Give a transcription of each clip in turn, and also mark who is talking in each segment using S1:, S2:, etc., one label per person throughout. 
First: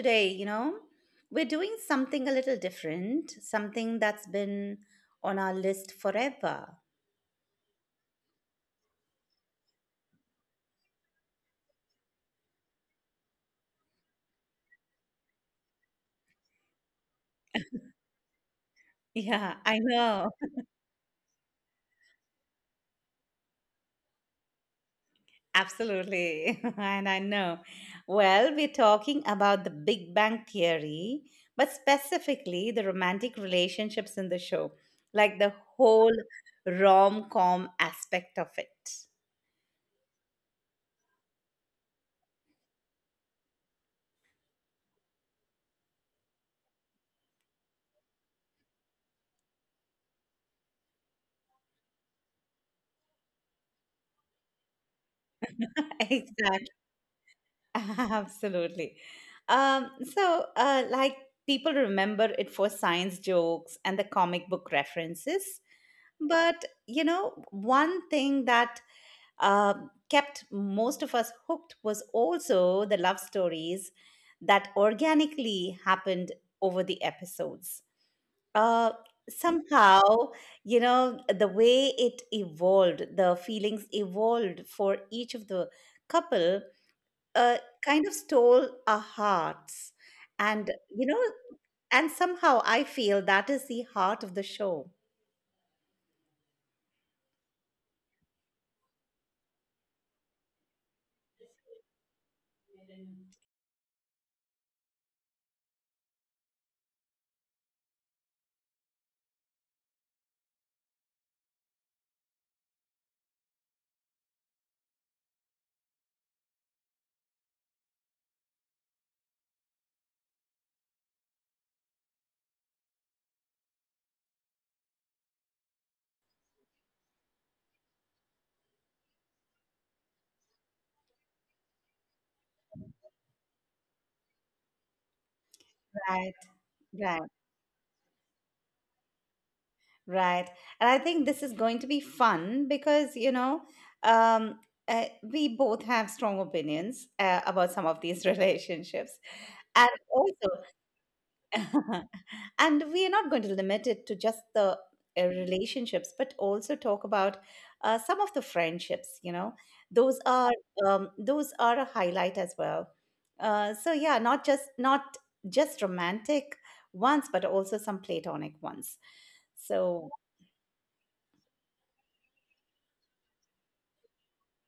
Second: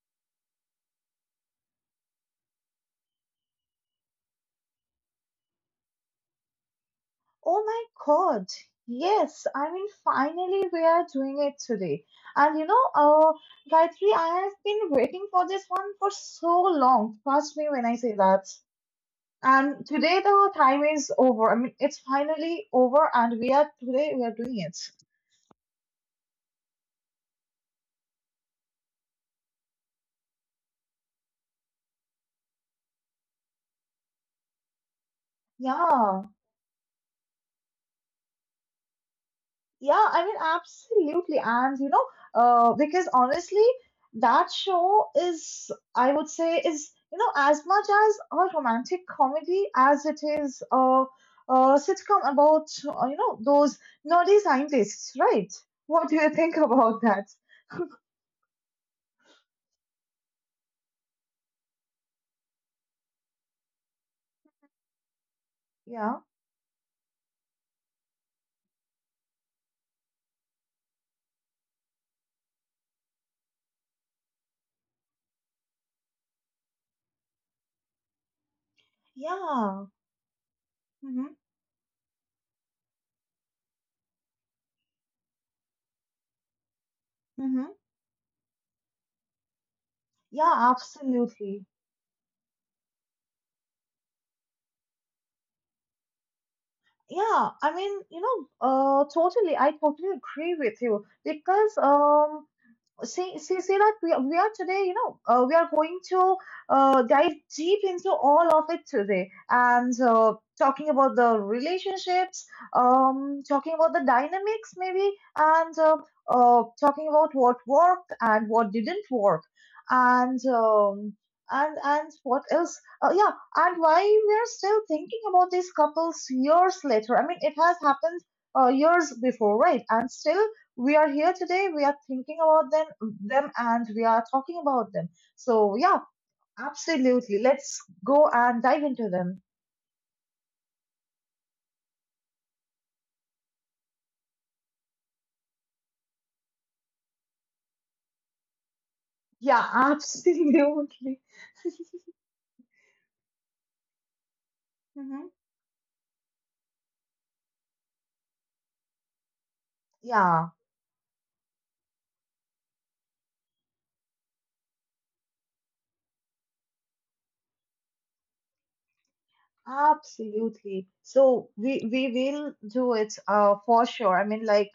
S1: today, you know, we're doing something a little different, something that's been on our list forever.
S2: Oh my God. Yes, I mean, finally we are doing it today. And you know, Gayatri, I have been waiting for this one for so long. Trust me when I say that.
S1: Yeah, I
S2: And today
S1: know.
S2: the time is over. I mean, it's finally over, and we are today we are doing it.
S1: Absolutely. And I know. Well, we're talking about the Big Bang Theory, but specifically the romantic relationships in the show, like the whole
S2: Yeah.
S1: rom com aspect of it.
S2: Yeah, I mean, absolutely. And you know, because honestly, that show is, I would say, is, you know, as much as a romantic comedy as it is a sitcom about, you know, those nerdy scientists, right? What do you think
S1: Exactly.
S2: about that?
S1: Absolutely. Um, so, uh, like, people remember it for science jokes and the comic book references.
S2: Yeah.
S1: But, you know, one thing that kept most of us hooked was also the love stories that organically happened over the episodes. Uh,
S2: Yeah.
S1: Somehow, you
S2: Mm-hmm.
S1: know, the way it evolved, the feelings evolved for each of the couple
S2: Mm-hmm.
S1: uh, kind of stole our hearts.
S2: Yeah,
S1: And, you know,
S2: absolutely.
S1: and somehow I feel that is the heart of the show.
S2: Yeah, I mean, you know, I totally agree with you because, see that we are today you know we are going to dive deep into all of it today and talking about the relationships, talking about the dynamics maybe, and talking about what worked and what didn't work, and and what else, yeah, and why we are still thinking about these couples years later. I mean, it has happened years before, right? And still we are here today, we are thinking about them and we are talking about them. So yeah,
S1: Right, right,
S2: absolutely. Let's go and dive into them.
S1: right. And I think this is going to be fun because, you know, um, we both have strong opinions about some of these relationships.
S2: Yeah,
S1: And also,
S2: absolutely.
S1: and we are not going to limit it to just the
S2: Hmm
S1: relationships but also talk about some of the friendships, you know, those
S2: Yeah,
S1: are those are a highlight as well. So yeah, not just romantic ones but also some platonic ones, so
S2: absolutely. So we will do it for sure. I mean, like,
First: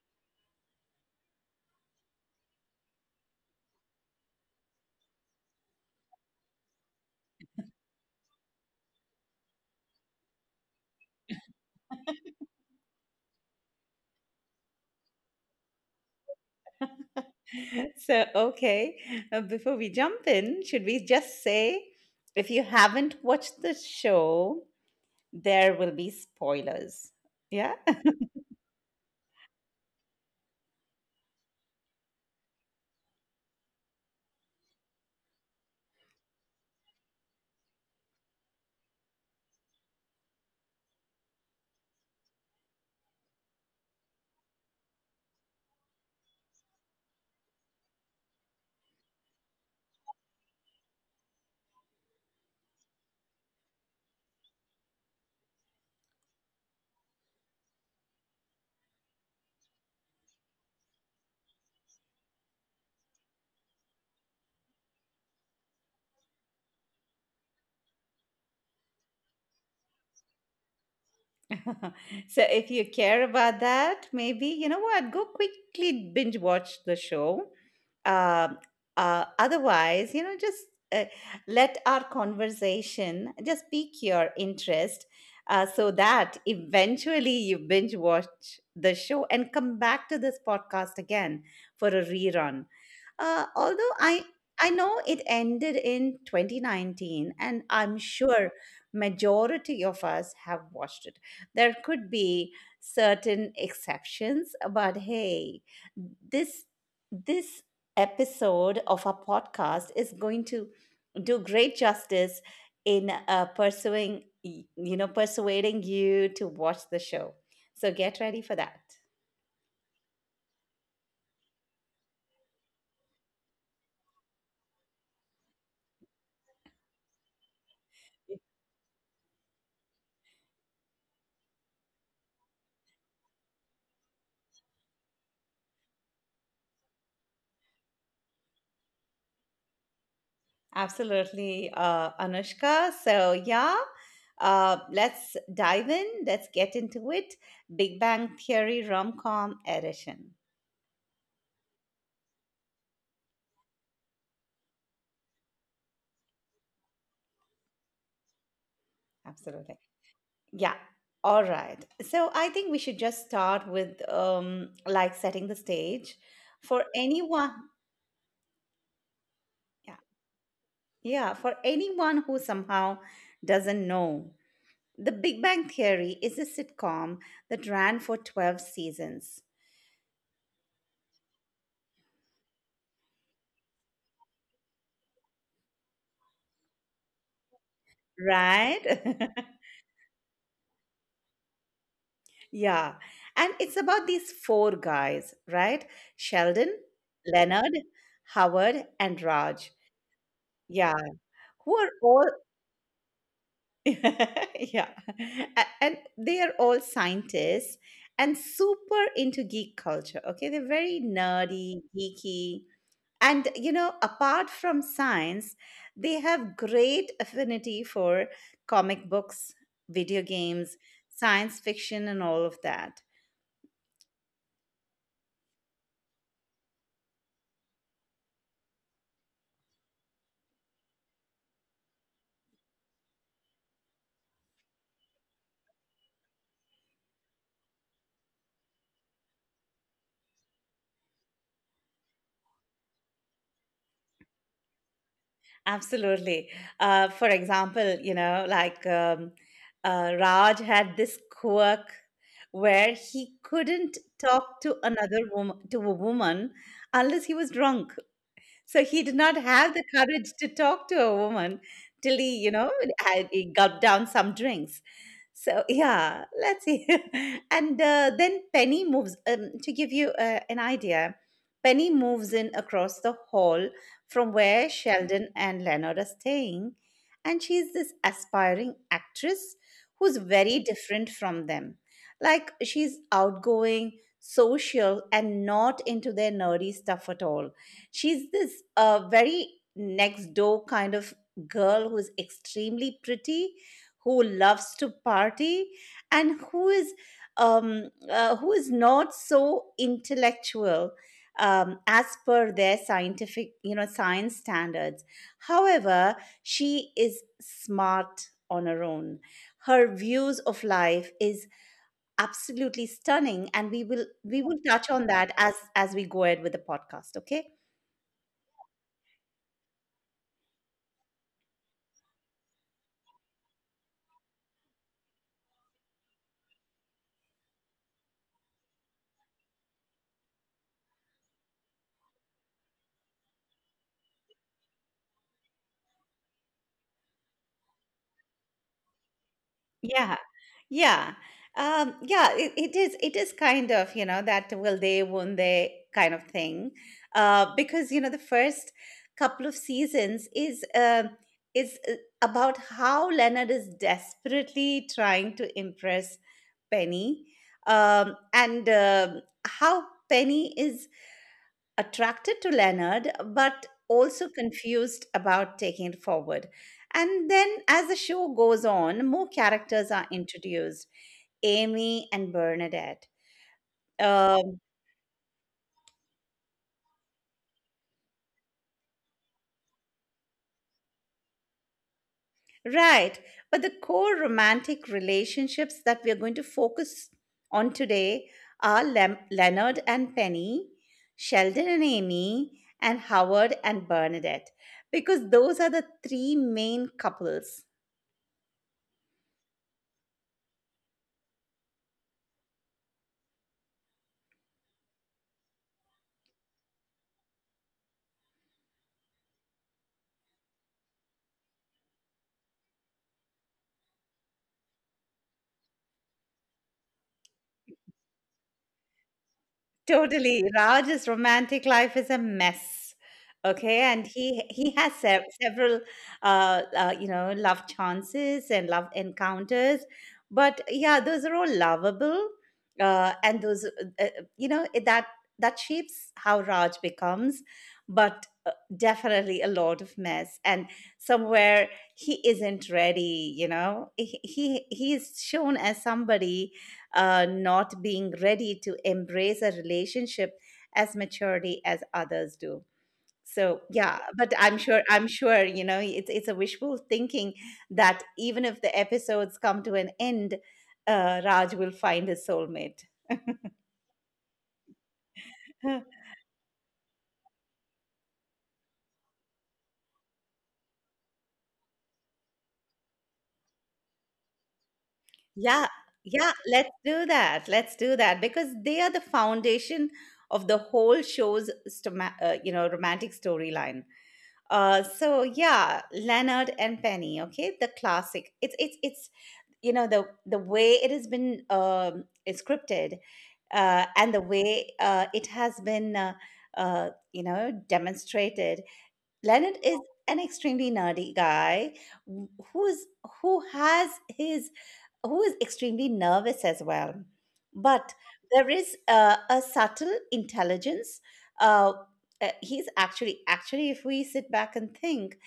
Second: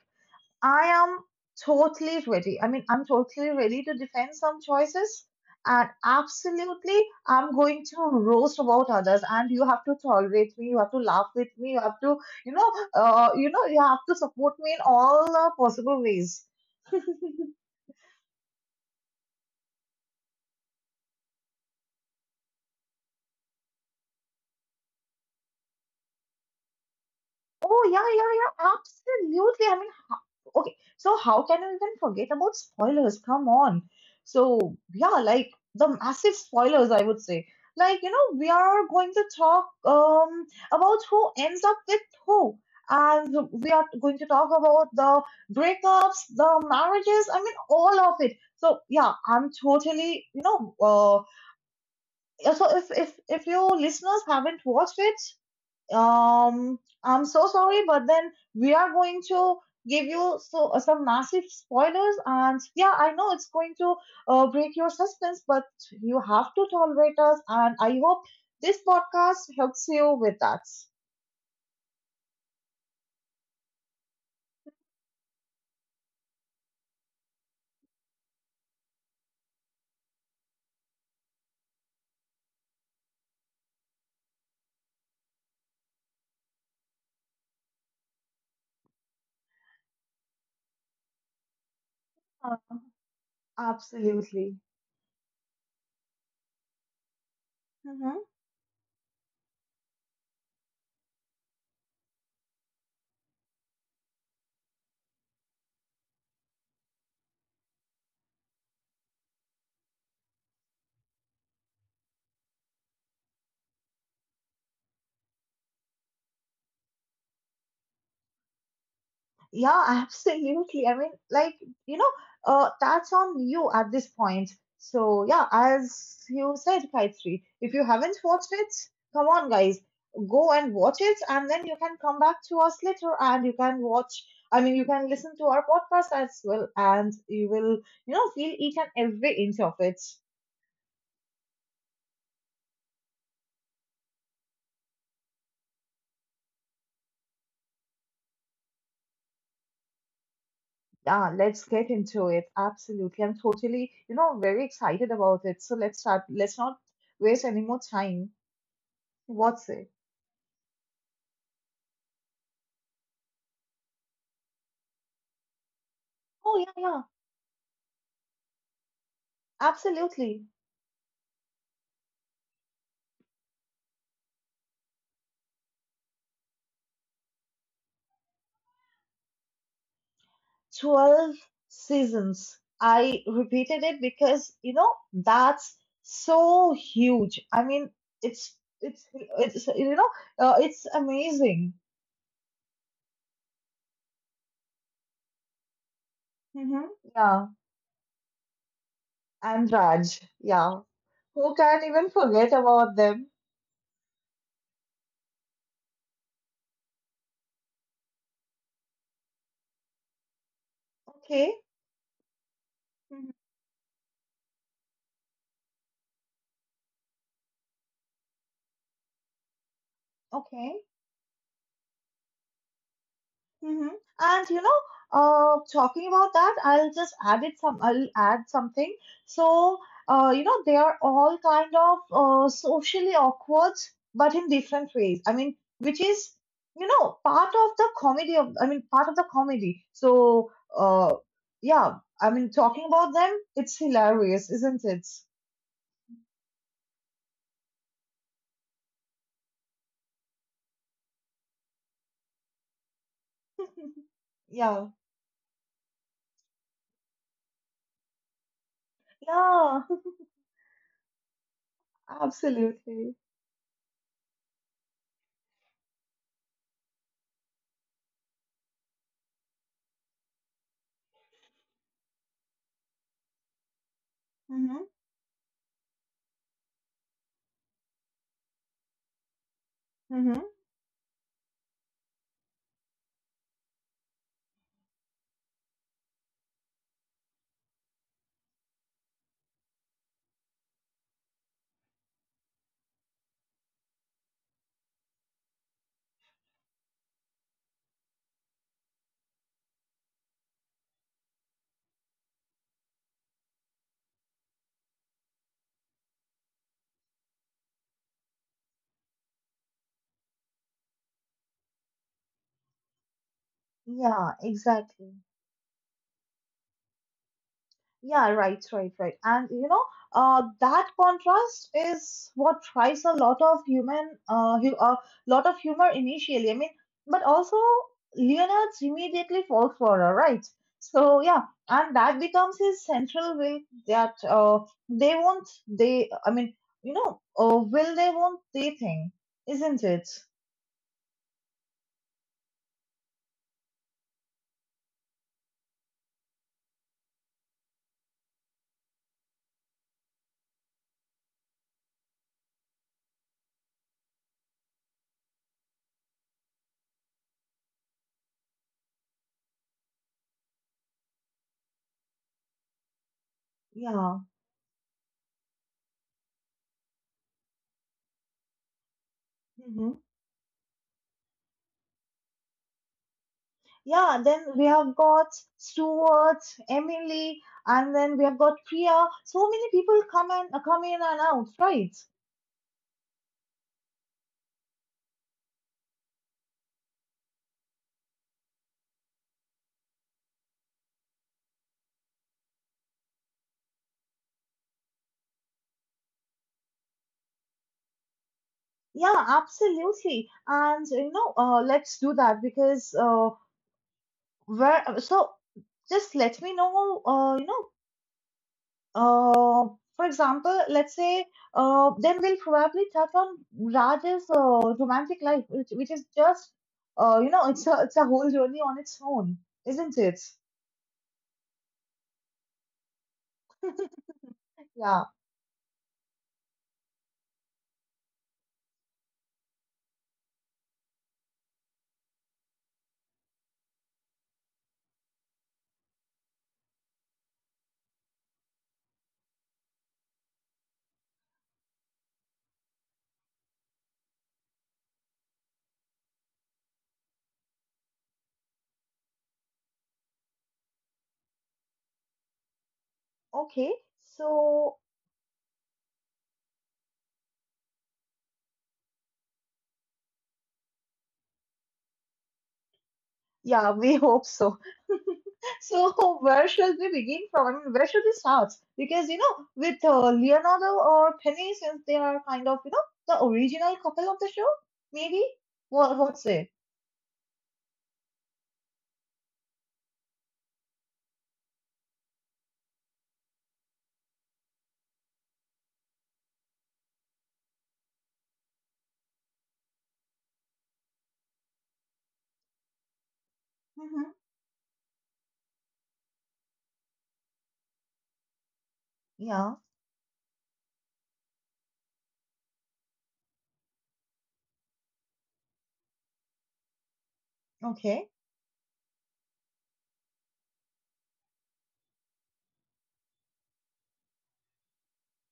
S2: I am totally ready. I mean, I'm totally ready to defend some choices. And absolutely, I'm going to roast about others. And you have to tolerate me. You have to laugh with me. You have to, you have to support me in all possible ways.
S1: okay, before we jump in, should we just say, if you haven't watched the show, there will be spoilers. Yeah.
S2: Oh yeah, yeah, yeah. Absolutely. I mean, okay, so how can we even forget about spoilers? Come on. So, yeah, like the massive spoilers, I would say. Like, you know, we are going to talk about who ends up with who. And we are going to talk about the breakups, the marriages, I mean, all of it. So, yeah, I'm totally, you know, so if you listeners haven't watched it, um, I'm so sorry, but then we are going to give you some massive spoilers, and yeah, I know it's going to break your suspense, but you have to tolerate us, and I hope this podcast helps you with that.
S1: So if you care about that, maybe, you know what, go quickly binge watch the show. Um, Otherwise, you know, just uh, let our conversation just pique your interest so that eventually you binge watch the show and come back to this podcast again for a
S2: Uh,
S1: rerun. Although
S2: Absolutely.
S1: I know it ended in 2019, and I'm
S2: Mhm.
S1: sure majority of us have watched it. There could be certain exceptions, but hey, this this episode of our podcast is going to do great justice in you know, persuading you to watch the show. So get ready for that.
S2: Yeah, absolutely. I mean, like, you know, that's on you at this point. So, yeah, as you said, Kaitri, if you haven't watched it, come on, guys, go and watch it, and then you can come back to us later and you can watch. I mean, you can listen to our podcast as well, and you will, you know, feel each and every inch of it.
S1: Absolutely, Anushka. So yeah, let's dive in. Let's get into it. Big Bang Theory rom com edition.
S2: Yeah, let's get into it. Absolutely. I'm totally, you know, very excited about it. So, let's start. Let's not waste any more time.
S1: Absolutely.
S2: What's it?
S1: Yeah. All right. So I think we should just start with like setting the stage for
S2: Oh, yeah, yeah,
S1: anyone. Yeah.
S2: absolutely.
S1: Yeah. For anyone who somehow doesn't know, The Big Bang Theory is a sitcom that ran for 12 seasons,
S2: 12 seasons. I repeated it because, you know, that's so huge. I mean, it's,
S1: right?
S2: it's, you know, it's amazing.
S1: Yeah. And it's about these four guys, right? Sheldon,
S2: Hmm Yeah.
S1: Leonard, Howard, and
S2: And
S1: Raj.
S2: Raj. Yeah.
S1: Yeah.
S2: Who
S1: Who
S2: can
S1: are
S2: even
S1: all,
S2: forget about them?
S1: yeah. And they are all scientists and super into geek culture. Okay. They're very
S2: Okay.
S1: nerdy, geeky.
S2: Mhm.
S1: And, you know, apart from science, they have great affinity for comic books, video games,
S2: Okay.
S1: science fiction, and all of that.
S2: Mm-hmm. And you know, talking about that, I'll just add it some. I'll add something. So, you know, they are all kind of socially awkward, but in different ways. I mean, which is, you know, part of the comedy of. I mean, part of the comedy. So, uh, yeah. I mean, talking about them, it's hilarious, isn't it?
S1: Absolutely. For example, you know, Raj had this quirk where he couldn't talk to
S2: Yeah.
S1: another woman to a woman unless he was drunk. So he did not have
S2: Yeah.
S1: the courage to talk to a woman till he, you know,
S2: Absolutely.
S1: had, he gulped down some drinks. So yeah, let's see. and Then Penny moves. To give you an idea, Penny moves in across the hall from where
S2: Mm-hmm.
S1: Sheldon and Leonard are staying, and she's this aspiring actress who's
S2: Mm-hmm.
S1: very different from them. Like she's outgoing, social, and not into their nerdy stuff at all. She's this very next door kind of girl who's extremely pretty, who loves to party, and who is not so intellectual, as per their scientific you know, science standards. However, she is smart on her own. Her views of life is absolutely stunning, and
S2: Yeah.
S1: we will touch on
S2: Exactly.
S1: that as we go ahead with the podcast, okay.
S2: Yeah, right. And you know, that contrast is what tries a lot of lot of humor initially. I mean, but also Leonard immediately falls for her, right? So yeah, and that becomes his central will that they won't they. I mean, you know, will they won't they thing, isn't it?
S1: Yeah, yeah, it is. It is kind of, you know, that will they, won't they kind of thing, because you know the first couple of seasons is about how Leonard is desperately trying to impress Penny, and how Penny is attracted to Leonard, but
S2: Yeah.
S1: also confused about taking it forward. And then, as the show goes on, more
S2: Mm-hmm.
S1: characters are introduced: Amy and Bernadette.
S2: Yeah, then
S1: Um,
S2: we have got Stuart, Emily, and then we have got Priya. So many people come and come in and out, right?
S1: right. But the core romantic relationships that we are going to focus on today are Leonard and Penny, Sheldon and Amy, and Howard and Bernadette, because those are the three main couples.
S2: Yeah, absolutely. And you know, let's do that because where so just let me know. You know, uh, for example, let's say then we'll probably touch on Raj's romantic life, which is just you know, it's a whole journey on its own, isn't it?
S1: Totally. Raj's romantic life is a mess. Okay, and he has
S2: Yeah.
S1: several you know, love chances and love encounters, but yeah, those are all lovable, and those you know, that shapes how Raj becomes, but definitely a lot of mess, and somewhere he isn't ready. You know, he is shown as somebody not being ready to embrace a relationship as maturity as others do. So
S2: Okay,
S1: yeah, but
S2: so
S1: I'm sure, you know, it's a wishful thinking, that even if the episodes come to an end, Raj will find his soulmate.
S2: yeah, we hope so. So where should we begin from? I mean, where should we start? Because you know, with Leonardo or Penny, since they are kind of you know the original couple of the show, maybe.
S1: Yeah.
S2: What what's
S1: Yeah
S2: it?
S1: let's do that, because they are the foundation of the whole show's you know, romantic storyline. So yeah, Leonard and Penny, okay, the classic. It's You know, the way it has been, is scripted,
S2: Mm-hmm.
S1: and the way it has been, you know, demonstrated.
S2: Yeah.
S1: Leonard is an extremely nerdy guy, wh- who's who has his who is extremely nervous as well, but
S2: Okay.
S1: there is a subtle intelligence. uh, he's actually, if we sit back and think,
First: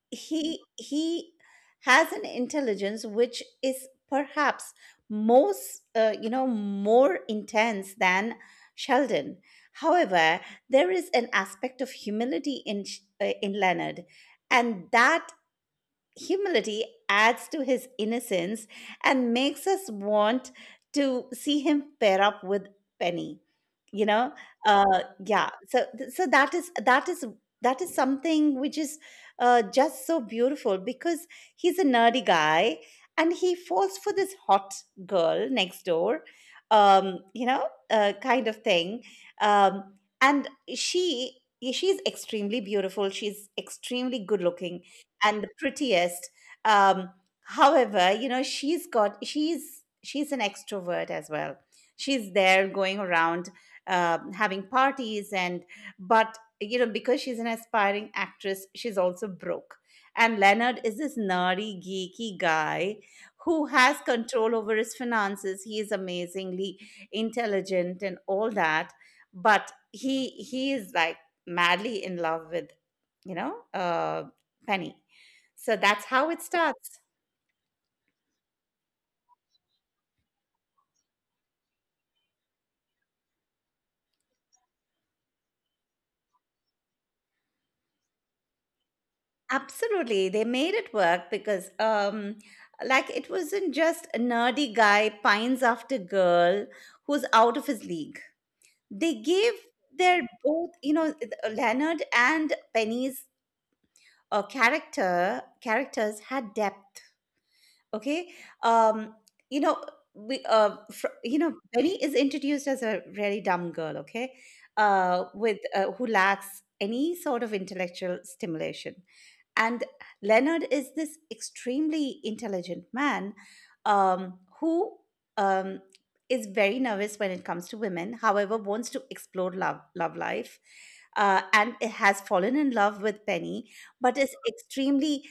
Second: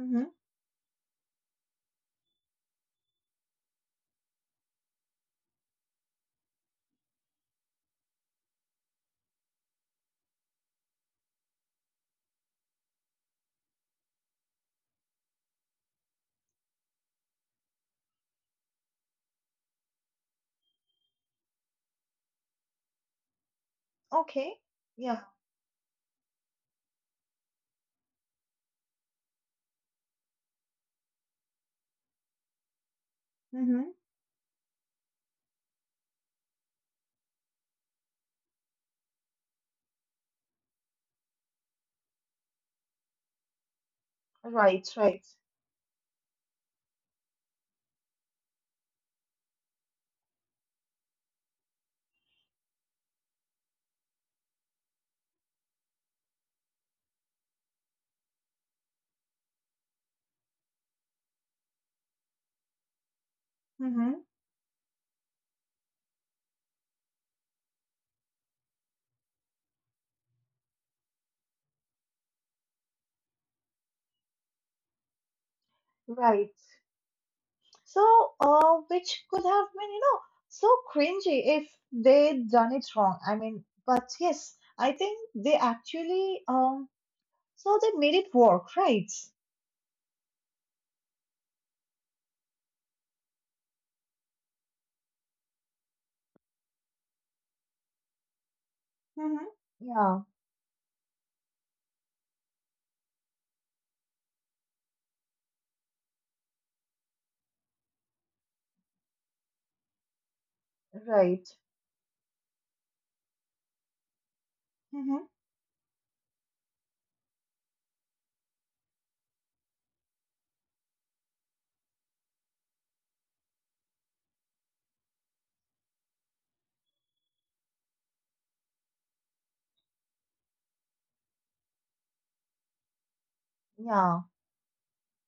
S2: Mm-hmm.
S1: he has an intelligence which is perhaps most you know, more intense than Sheldon. However, there is an aspect of humility in Leonard, and that humility adds to his innocence and makes us want to see him pair up with Penny. You know,
S2: Okay. Yeah.
S1: yeah. So, so that is that is something which is just so beautiful, because he's a nerdy guy and he
S2: Mm-hmm.
S1: falls for this hot girl next door, you know, kind of thing. Um, and She she's extremely beautiful. She's extremely good looking
S2: Right. Right.
S1: and the prettiest. Um, however, you know, she's an extrovert as well. She's there going around having parties, and but you know, because she's an aspiring actress, she's also broke. And Leonard is this nerdy, geeky guy who has
S2: Mm-hmm.
S1: control over his finances. He is amazingly intelligent and all that, but he is like madly in love with, you know, Penny. So that's how it
S2: Right.
S1: starts.
S2: So, which could have been, you know, so cringy if they'd done it wrong. I mean, but yes, I think they actually, so they made it work, right?
S1: Absolutely. They made it work because like it wasn't just a nerdy guy pines after girl who's out of his league. They
S2: Mm-hmm.
S1: gave their
S2: Yeah,
S1: both, you know, Leonard and Penny's, characters had depth. Okay? Um you know, you
S2: right.
S1: know, Penny is introduced as a really dumb girl, okay?
S2: Mm-hmm.
S1: With who lacks any sort of intellectual stimulation. And Leonard is this extremely intelligent man, who um, is very nervous when it comes to women, however, wants to explore love, love life. And has fallen in love with Penny, but
S2: Yeah,
S1: is extremely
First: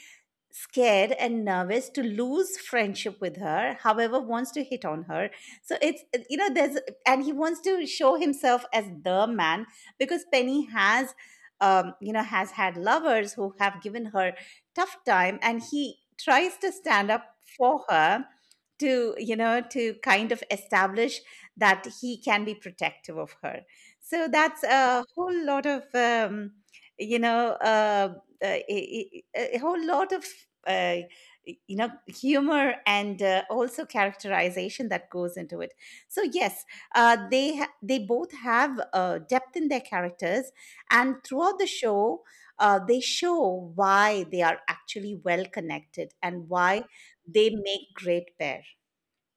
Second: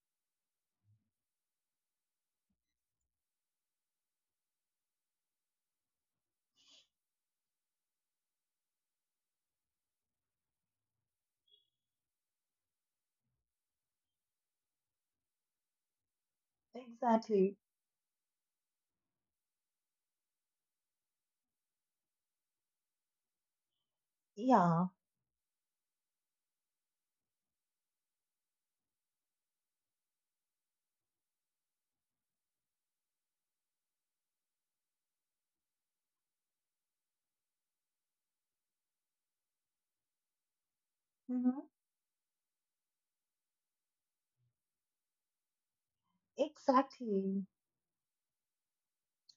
S1: scared and nervous to lose friendship with her, however wants to hit on her. So it's, you know, there's, and he wants to show himself as the man, because Penny has, you know, has had lovers who have given her tough time, and he tries to stand up
S2: exactly.
S1: for her to, you know, to kind of establish that he can be protective of her. So that's
S2: Yeah,
S1: a whole lot of, you know, a whole lot of, uh, you know, humor and also characterization that goes into it. So yes, they both have depth in their characters, and throughout the
S2: hmm
S1: show, they show why they are actually well connected and why
S2: exactly.
S1: they make great pair.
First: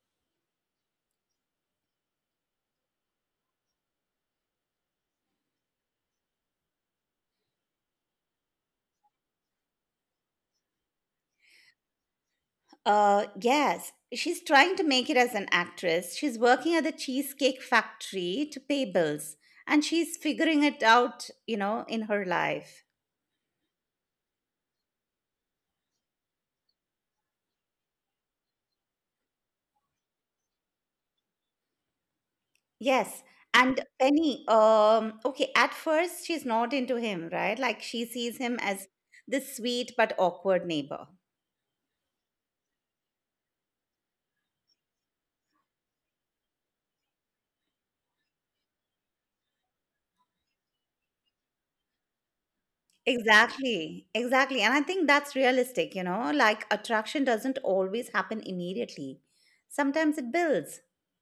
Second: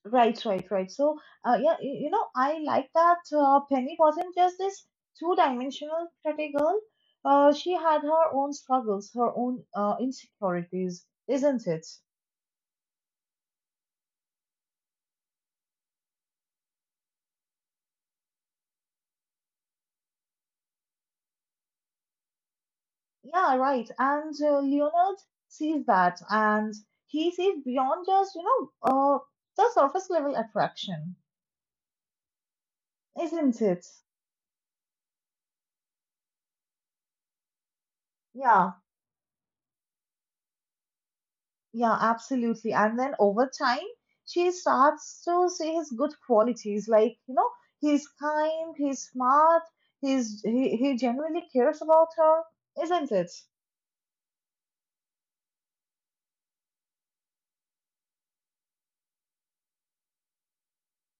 S2: Right. So, yeah, you know, I like that Penny wasn't just this two-dimensional pretty girl. She had her own struggles, her own insecurities, isn't it?
S1: Yes, she's trying to make it as an actress. She's working at the Cheesecake Factory to pay bills, and she's figuring it out, you know, in her life.
S2: Yeah, right. And Leonard sees that, and he sees beyond just, uh, the surface level attraction,
S1: Yes.
S2: isn't
S1: And
S2: it?
S1: Penny, okay, at first she's not into him, right? Like she sees him
S2: Yeah.
S1: as this sweet but awkward neighbor.
S2: Yeah, absolutely. And then over time, she starts to see his good qualities, like, you know, he's kind, he's smart, he genuinely cares about her, isn't it?
S1: Exactly, exactly. And I think that's realistic, you know, like attraction doesn't always happen immediately. Sometimes it builds.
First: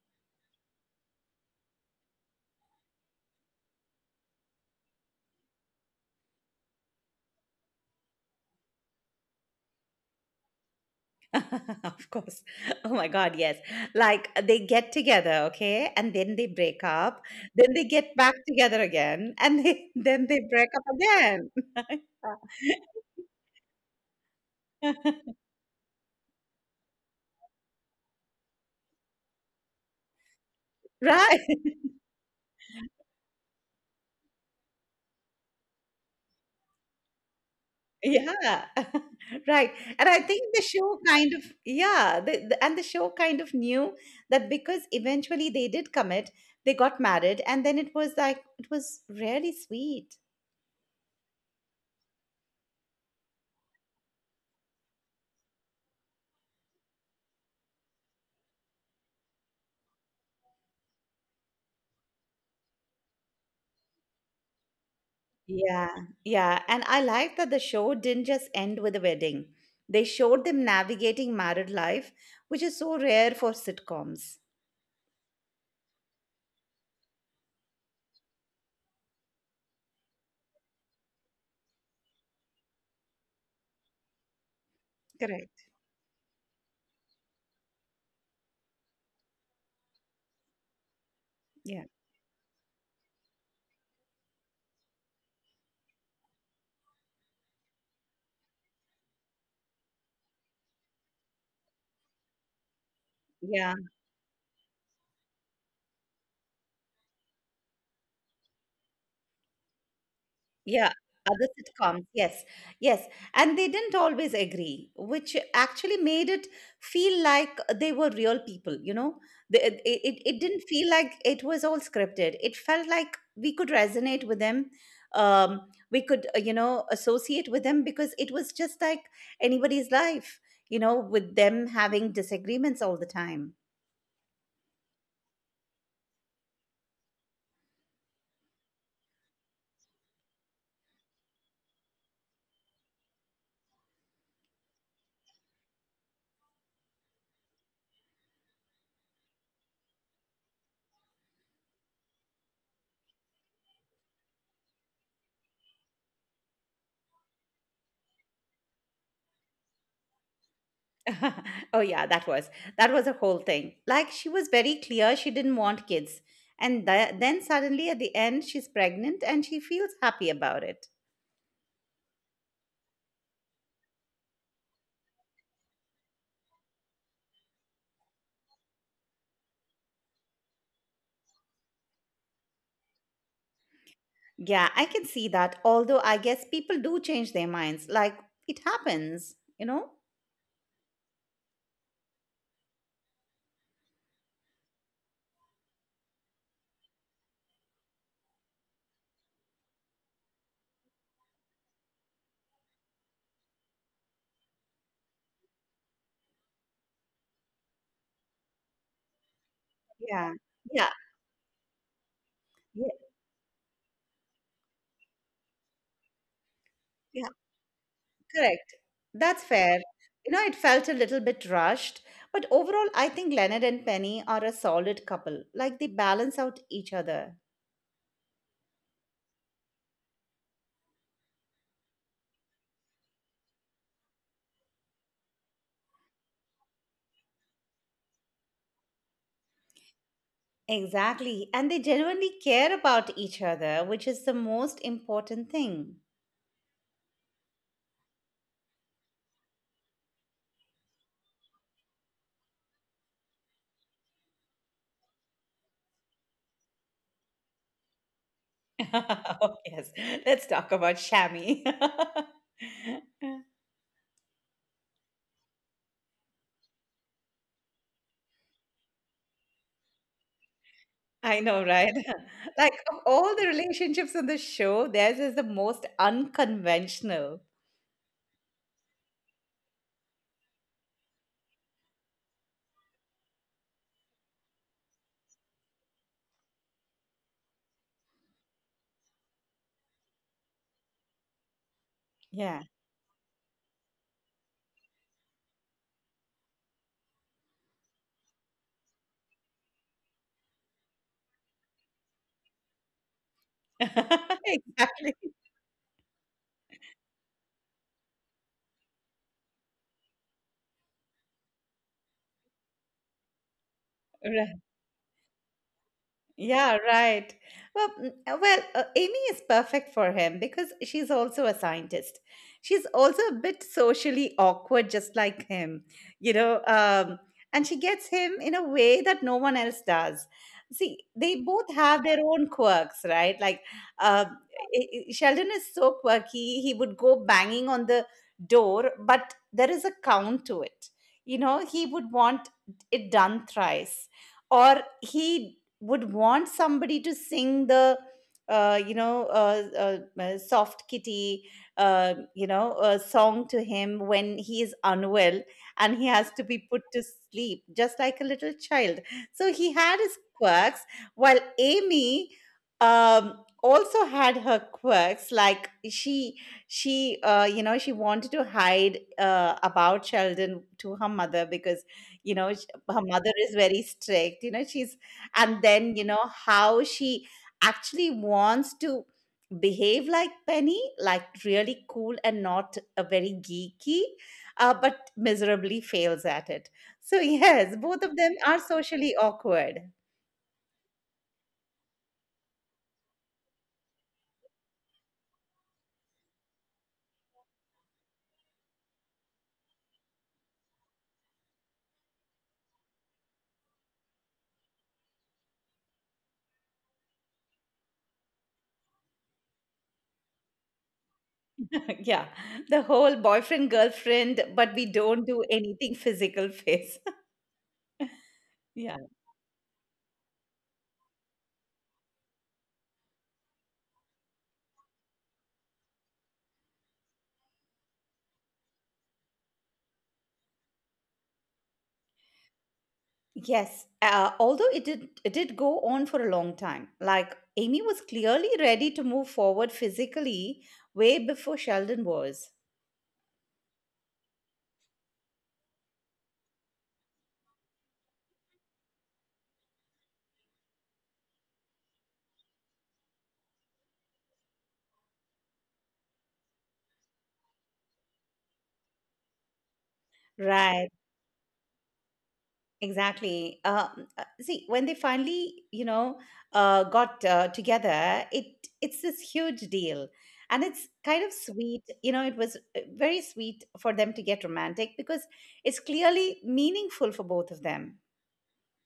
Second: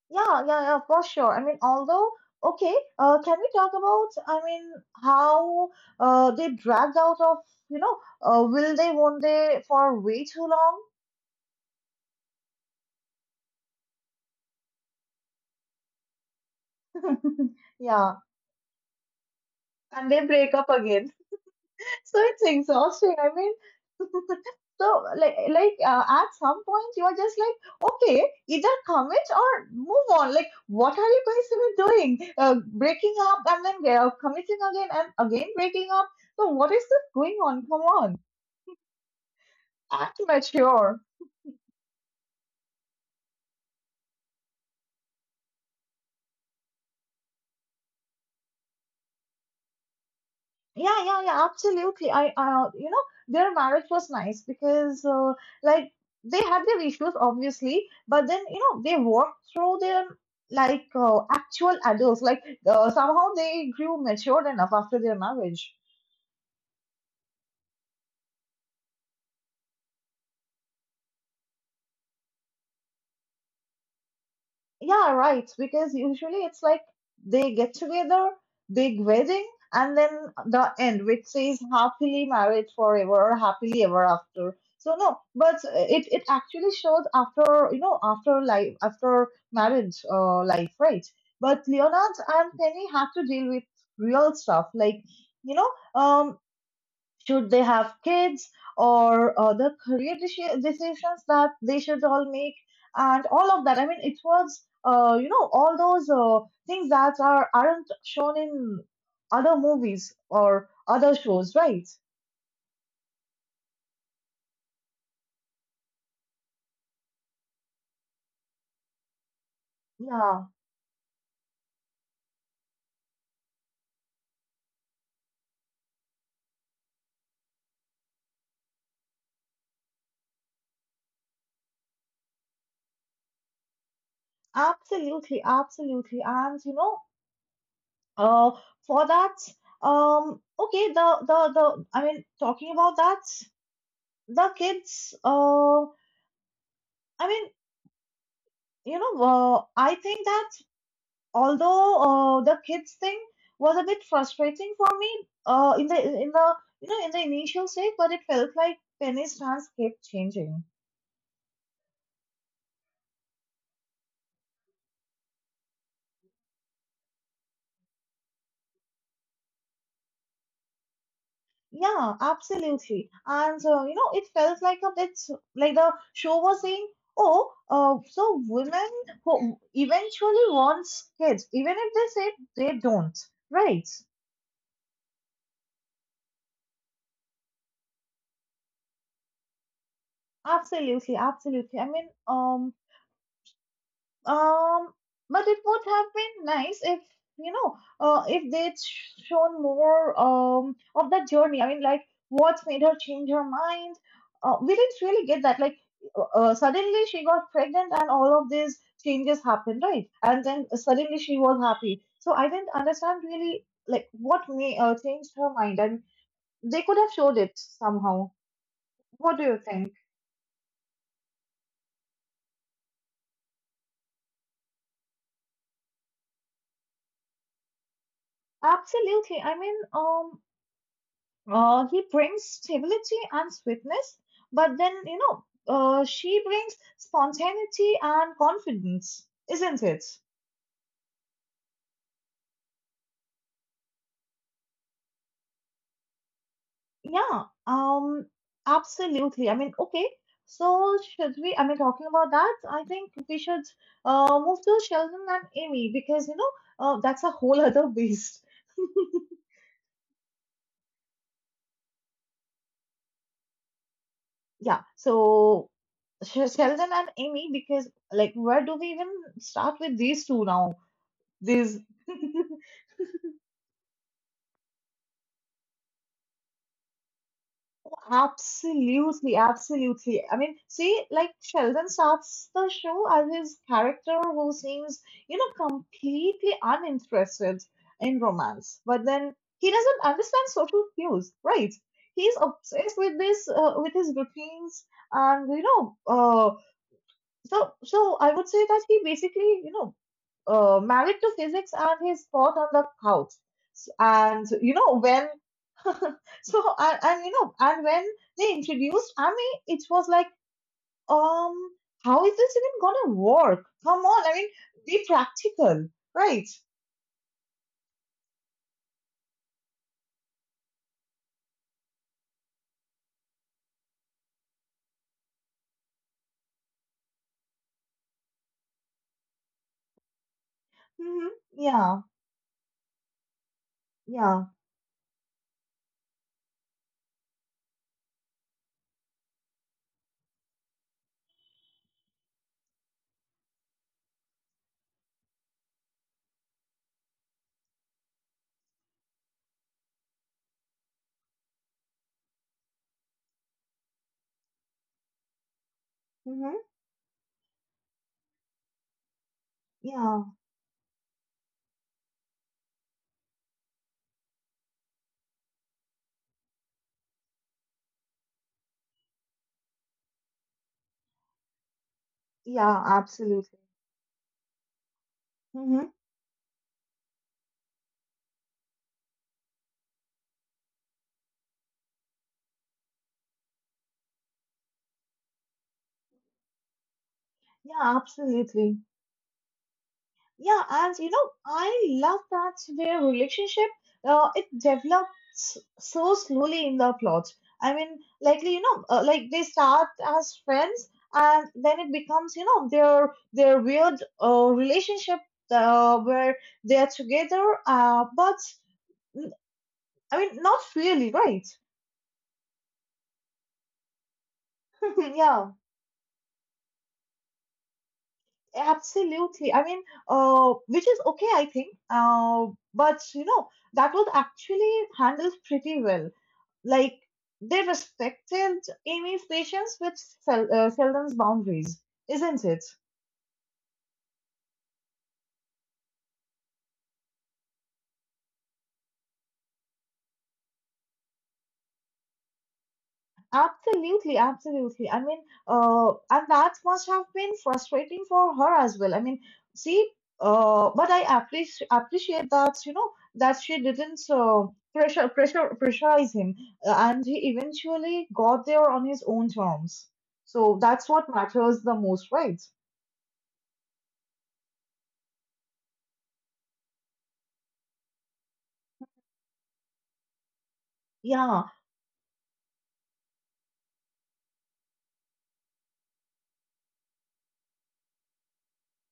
S2: Yeah, yeah, yeah, for sure. I mean, although, okay, can we talk about, I mean, how they dragged out of, you know, will they, won't they for way too long?
S1: Of course. Oh my God, yes. Like they get together, okay, and then they break up, then they
S2: Yeah,
S1: get back together again, and they,
S2: and they
S1: then they
S2: break
S1: break
S2: up
S1: up
S2: again.
S1: again.
S2: So it's exhausting. I mean, so like like uh, at some point you are just like, okay, either commit or move on. Like, what are you
S1: Right.
S2: guys even doing? Breaking up and then committing again and again breaking up. So what is this going on? Come on,
S1: Yeah, right. And
S2: act
S1: I think the show
S2: mature.
S1: kind of, yeah, and the show kind of knew that, because eventually they did commit, they got married, and then it was like, it was really sweet.
S2: Yeah, yeah, yeah, absolutely. You know, their marriage was nice because, like, they had their issues, obviously, but then, you know, they worked through them like actual adults. Like, somehow they grew matured enough after their marriage.
S1: Yeah, yeah. And I like that the show didn't just end with a wedding, they showed them navigating married life, which is so rare for sitcoms.
S2: Yeah, right. Because usually it's like they get together, big wedding, and then the end, which says happily married forever or happily ever after. So no, but
S1: Correct.
S2: it actually shows after you know after life after marriage life, right? But
S1: Yeah.
S2: Leonard and Penny have to deal with real stuff like you know um should they have kids or other decisions that they should all make, and all of that.
S1: Yeah.
S2: I mean, it was you know, all those things that aren't shown in other movies or
S1: Yeah,
S2: other
S1: other
S2: shows, right?
S1: sitcoms. Yes, yes. And they didn't always agree, which actually made it feel like they were real people, you know? It
S2: Yeah,
S1: didn't feel like it was all scripted. It felt like we could resonate with them. Um, we could, you know, associate with them because it was just like anybody's life, you know, with them having disagreements all the time.
S2: absolutely, absolutely. And you know, uh, for that um okay, the I mean talking about that, the kids, uh i mean you know, I think that, although the kids thing was a bit frustrating for me in the you know in the initial stage, but it felt like Penny's stance kept changing.
S1: Oh yeah, that was, that was a whole thing. Like she was very clear she didn't want kids, and then suddenly at the end she's pregnant and she feels happy about it.
S2: Yeah, absolutely, and you know it felt like a bit like the show was saying, oh, so women who eventually wants kids, even if they say they don't, right?
S1: Yeah, I can see that, although I guess people do change their minds. Like it happens, you know.
S2: Absolutely, absolutely. I mean, Um, but it would have been nice if you know, if they'd shown more of that journey. I mean, like what made her change her mind. We didn't really get that. Like suddenly she got pregnant and all of these changes happened, right?
S1: yeah
S2: And then
S1: yeah
S2: suddenly she was happy. So I didn't
S1: yeah,
S2: understand really like what may changed her mind, and they could have
S1: yeah
S2: showed it somehow.
S1: Correct.
S2: What do
S1: That's
S2: you
S1: fair.
S2: think?
S1: You know, it felt a little bit rushed, but overall, I think Leonard and Penny are a solid couple. Like they balance out each other.
S2: Absolutely. I mean, uh, he brings stability and sweetness, but then, you know, she brings spontaneity and confidence, isn't it?
S1: Exactly. And they genuinely care about each other, which is the most important thing.
S2: Yeah, absolutely. I mean, okay, so should we, I mean, talking about that, I think we should move to Sheldon and Amy because, you know, that's a whole other beast.
S1: Oh, yes. Let's talk about Shami.
S2: Yeah, so Sheldon and Amy because, like, where do we even start with these two now?
S1: I know,
S2: These.
S1: right? Like, of all the relationships on the show, theirs is the most unconventional.
S2: Absolutely, absolutely. I mean, see, like Sheldon starts the show as his character who seems, you know, completely uninterested in romance, but then he doesn't understand social cues, right? He's
S1: Yeah,
S2: obsessed with this, with his routines, and you know, so I would say that he basically, you know, married to physics and he fought on the couch.
S1: right.
S2: And you know
S1: Exactly.
S2: when, and you know and when they introduced, I mean, it was like, um, how is this even gonna work? Come on, I mean, be practical, right?
S1: Yeah, right. Well, Amy is perfect for him because she's also a scientist. She's also a bit socially awkward, just like him, you know. And she gets him in a way that no one else does. See,
S2: Mm-hmm.
S1: they both
S2: Yeah,
S1: have their own quirks, right? Um,
S2: yeah,
S1: Sheldon is so quirky; he would go banging on the door, but there is a count to it. You know, he would want it done thrice, or he would want somebody to sing the uh, you know uh, soft kitty song to him when he is unwell and he has to
S2: mm-hmm.
S1: be put to sleep just like a little child. So he had his
S2: yeah,
S1: quirks, while Amy, um, also had her quirks. Like she you know, she wanted to hide, about Sheldon, to her mother, because you know,
S2: yeah,
S1: her mother is
S2: absolutely.
S1: very strict, you know. She's, and
S2: Mm-hmm.
S1: then you know how she actually wants to behave like Penny, like really cool and not a very geeky, but miserably fails at it. So yes,
S2: Yeah,
S1: both of them are
S2: absolutely.
S1: socially awkward.
S2: Yeah, and you know, I love that their relationship it develops so slowly in the plot. I mean, likely you know, like they start as friends, and then it becomes you know their weird relationship where they are together, mm, I mean, not really, right?
S1: Yeah, the whole boyfriend girlfriend but we don't do
S2: yeah,
S1: anything physical phase. yeah.
S2: absolutely. I mean, which is okay, I think. But you know, that was actually handled pretty well. Like they respected Amy's patience, which Sheldon's boundaries, isn't it?
S1: Yes, although it did go on for a long time. Like Amy was clearly ready to move forward physically way before Sheldon was.
S2: Absolutely, absolutely. I mean, and that must have been frustrating for her as well. I mean, see, but I appreciate that you know that she didn't pressure pressure pressurize him, and he eventually got there on his own terms. So that's
S1: Right,
S2: what matters the most, right?
S1: exactly. See, when they finally, you know, got, together, it's this huge deal, and it's kind
S2: Yeah,
S1: of sweet. You know, it was, very sweet for them to get romantic because it's clearly meaningful for both of them.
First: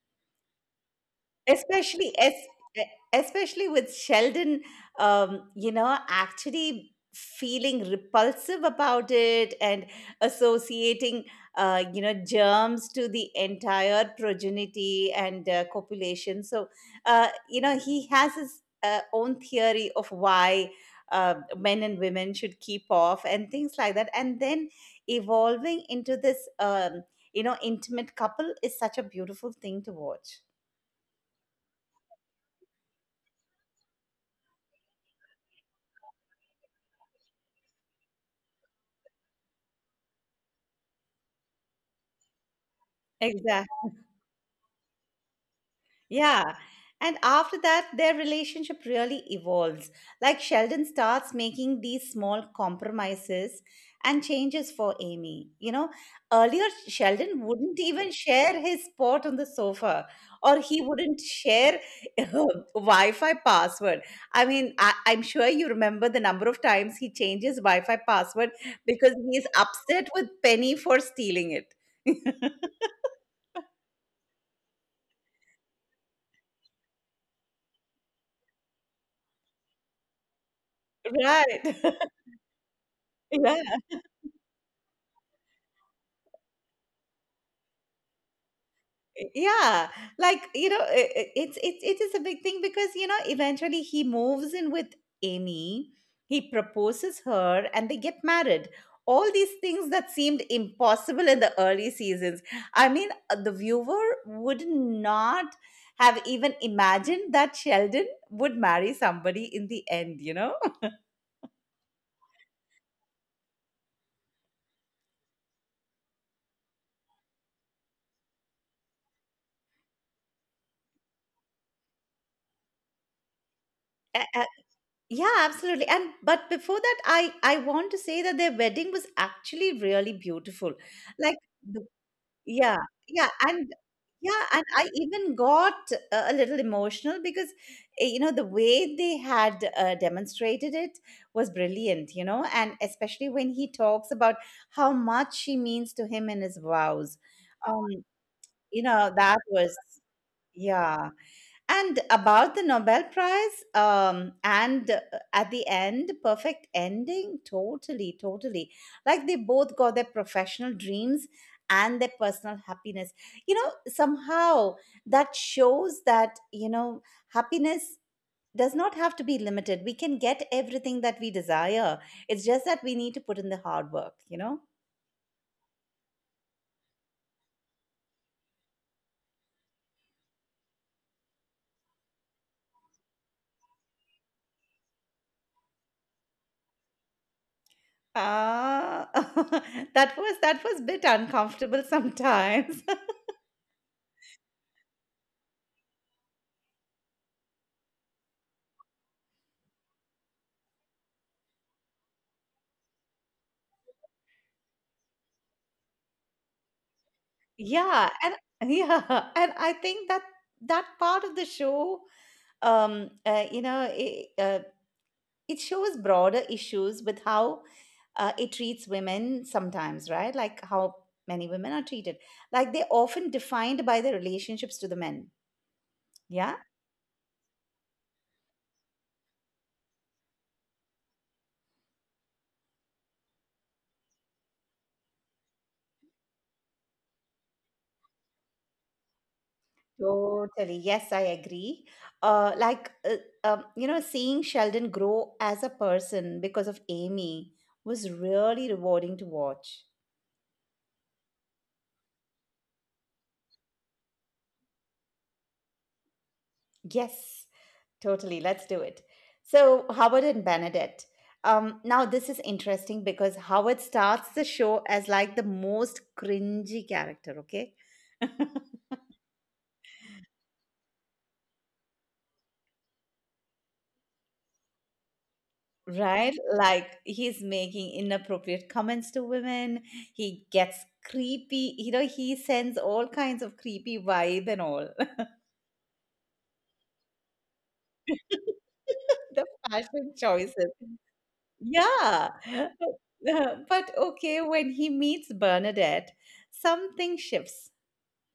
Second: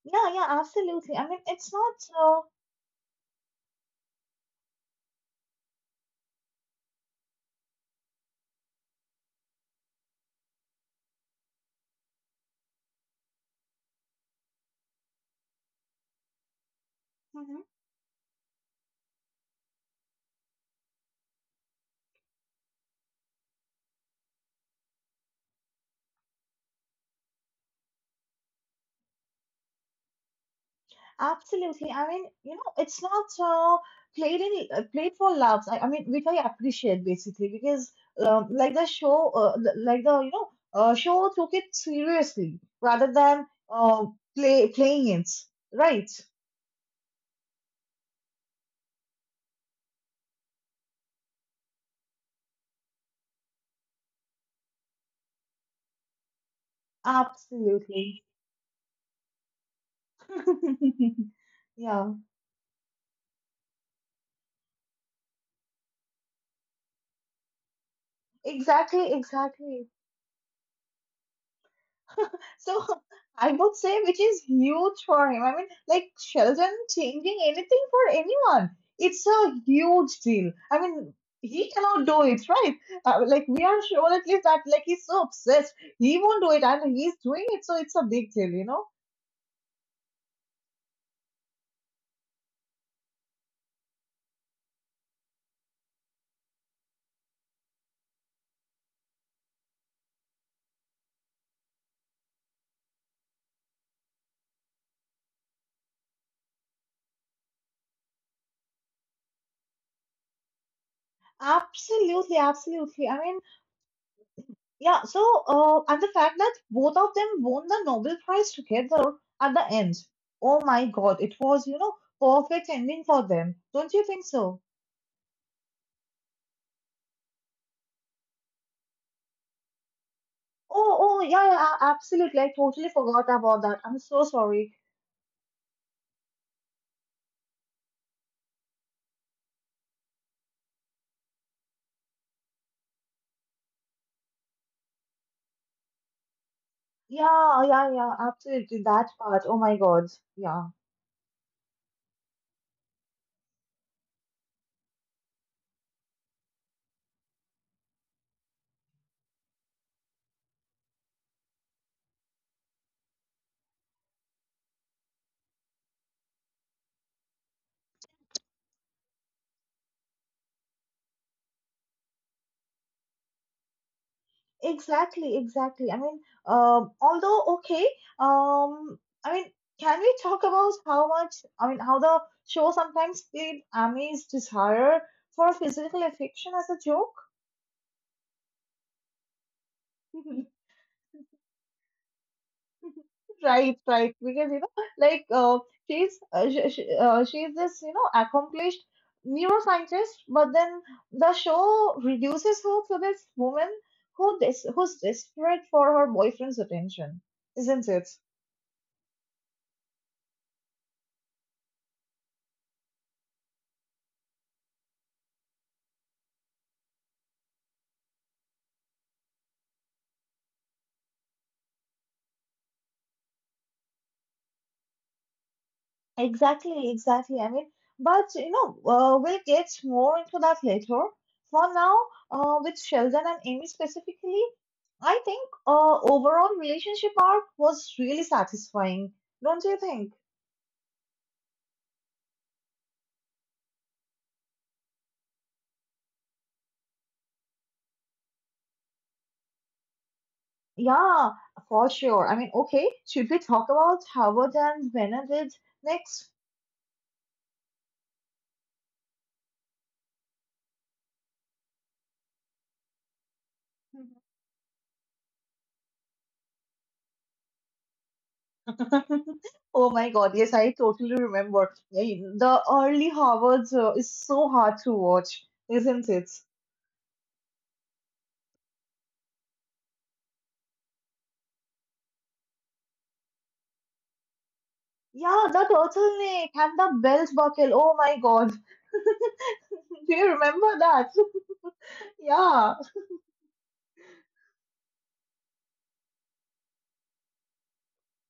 S2: yeah, yeah. Absolutely. I mean, it's not.
S1: especially es e, Especially with Sheldon, you know, actually feeling repulsive about it and associating, you know, germs to the entire progeny and, copulation. So, you
S2: Mm-hmm.
S1: know, he has his, own theory of why men and women should keep off and things like that, and then evolving into this, you know, intimate couple is such a beautiful thing to watch.
S2: Absolutely. I mean, you know, it's not played in played for laughs. I mean, which I appreciate basically because like the show, like the you know, show took it seriously rather than
S1: Exactly.
S2: playing it. Right.
S1: Yeah. And after that, their relationship really evolves. Like Sheldon starts making these small compromises and changes for Amy. You know, earlier Sheldon wouldn't even
S2: Absolutely.
S1: share his spot on the sofa, or he wouldn't share
S2: Yeah.
S1: her Wi Fi password. I mean, I'm sure you remember the number of times he changes Wi Fi password because
S2: Exactly.
S1: he's
S2: Exactly.
S1: upset with Penny for stealing it.
S2: So I would say, which is huge for him. I mean, like Sheldon changing anything for anyone, it's a huge deal. I mean, he
S1: Right.
S2: cannot do it, right? Like
S1: Yeah.
S2: we are sure at least that, like he's so obsessed, he won't do it, and he's doing it, so it's a big deal, you know.
S1: Yeah, like you know, it's it is a big thing because you know eventually he moves in with Amy, he proposes her, and they get married. All these things that seemed impossible in the early seasons. I mean, the viewer would not have even imagined that Sheldon would marry somebody in the end, you know.
S2: Absolutely, absolutely. I mean, yeah. So, and the fact that both of them won the Nobel Prize together at the end. Oh my God, it was, you know, perfect ending for them. Don't you
S1: A-
S2: think
S1: a-
S2: so?
S1: Yeah, absolutely. And but before that, I want to say that their wedding was actually really beautiful.
S2: Oh, oh,
S1: Like,
S2: yeah,
S1: the,
S2: yeah, absolutely. I
S1: yeah,
S2: totally
S1: yeah,
S2: forgot
S1: and
S2: about that. I'm so
S1: yeah, and
S2: sorry.
S1: I even got, a little emotional because you know, the way they had, demonstrated it was brilliant. You know, and especially when he talks about how much she means to him in his vows.
S2: Yeah, yeah,
S1: Um,
S2: yeah,
S1: you
S2: absolutely.
S1: know,
S2: That
S1: that
S2: part. Oh
S1: was
S2: my God. Yeah.
S1: yeah. And about the Nobel Prize, and at the end, perfect ending, totally, totally. Like they both got their professional dreams and their personal happiness. You know, somehow that shows that, you know, happiness does not have to be limited. We can get everything that we desire. It's just that we need to put in the hard work, you know?
S2: Exactly, exactly. I mean, although okay, um, I mean, can we talk about how much, I mean, how the show sometimes played Amy's desire for physical affection as a joke?
S1: Ah, that was, that was bit uncomfortable sometimes.
S2: Right, right. Because you know, she's this you know accomplished neuroscientist, but then the show reduces her to this woman who's desperate for her boyfriend's attention, isn't
S1: Yeah,
S2: it?
S1: and yeah, and I think that that part of the show, you know it shows broader issues with how, it treats women sometimes, right? Like how many women are treated like they're often defined by their relationships to the men. Yeah.
S2: Exactly, exactly. I mean, but you know, we'll get more into that later. For now, with Sheldon and Amy specifically, I think overall relationship arc was really satisfying, don't you think?
S1: Totally, yes, I agree. uh like uh, you know, seeing Sheldon grow as a person because of Amy was really rewarding to watch.
S2: Yeah, for sure. I mean, okay, should we talk about Howard and Benedict next?
S1: Yes. Totally. Let's do it. So, Howard and Bernadette. Now, this is interesting because Howard starts the show as like the most cringy character, okay?
S2: Oh my God, yes, I totally remember. Yeah, the early Howards is so hard to watch, isn't
S1: Right?
S2: it?
S1: Like, he's making inappropriate comments to women. He gets creepy. You know, he sends all kinds of creepy vibe and all.
S2: Yeah, the turtleneck and the belt buckle. Oh my God.
S1: The fashion
S2: Do you
S1: choices.
S2: remember that?
S1: Yeah.
S2: Yeah.
S1: But okay, when he meets Bernadette, something shifts.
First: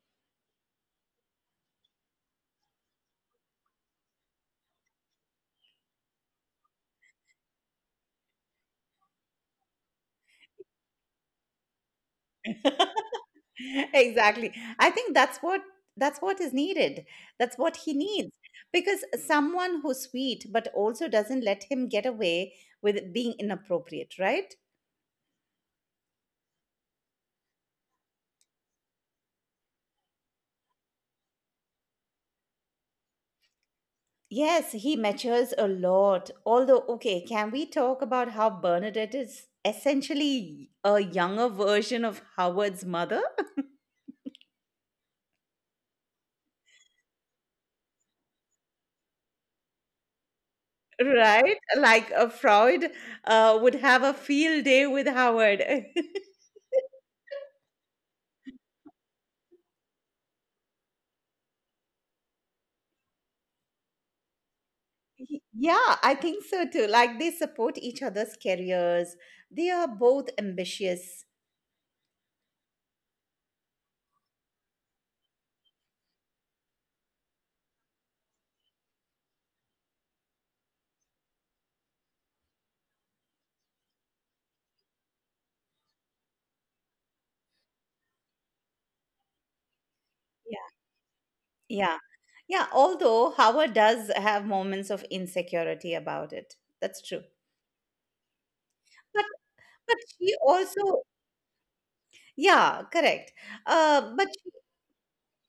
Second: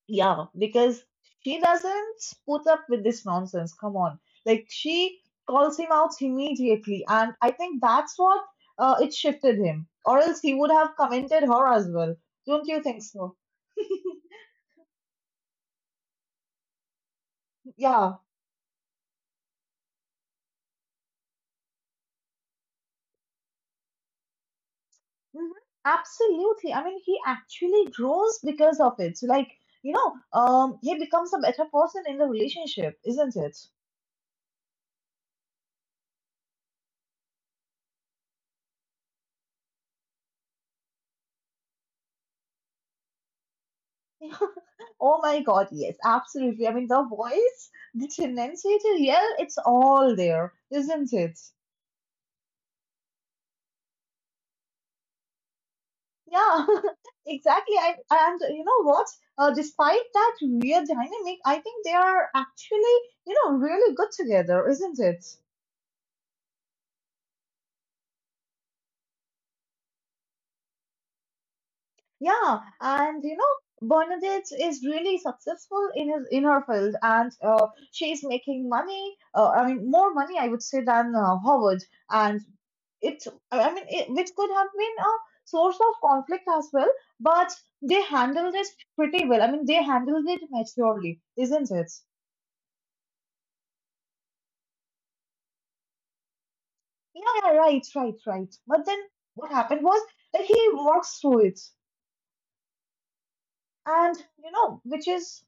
S2: Yeah, because she doesn't put up with this nonsense. Come on. Like, she calls him out immediately. And I think that's what it shifted him. Or else he would have commented her as well. Don't you think so?
S1: Exactly. I think that's what, that's what is needed. That's what he
S2: Yeah.
S1: needs, because someone who's sweet but also doesn't let him get away with being inappropriate, right?
S2: Hmm. Absolutely. I mean, he actually grows because of it. So, like, you know, he becomes a better person in the relationship, isn't it?
S1: Yes, he matures a lot. Although okay, can we talk about how Bernadette is essentially a younger version of Howard's mother?
S2: Oh my God, yes, absolutely. I mean, the voice, the tendency to yell, it's all there, isn't it?
S1: Right? Like, Freud, would have a field day with Howard.
S2: Yeah, exactly. And you know what? Despite that weird dynamic, I think they are actually, you know, really good together, isn't it?
S1: Yeah, I think so too. Like they support each other's careers. They are both ambitious.
S2: Yeah, and you know, Bernadette is really successful in his in her field, and she's making money. I mean, more money, I would say, than Howard, and it. I mean, it, which could have been a source of conflict as well, but they handled it pretty well. I mean, they handled it
S1: Yeah.
S2: maturely, isn't it?
S1: Yeah. Yeah. Although Howard does have moments of insecurity about it. That's
S2: Yeah,
S1: true.
S2: yeah, right, right, right. But then
S1: But
S2: what happened
S1: but
S2: was
S1: she
S2: that he
S1: also,
S2: works through it.
S1: yeah, correct. Uh,
S2: And,
S1: but she
S2: you know, which is,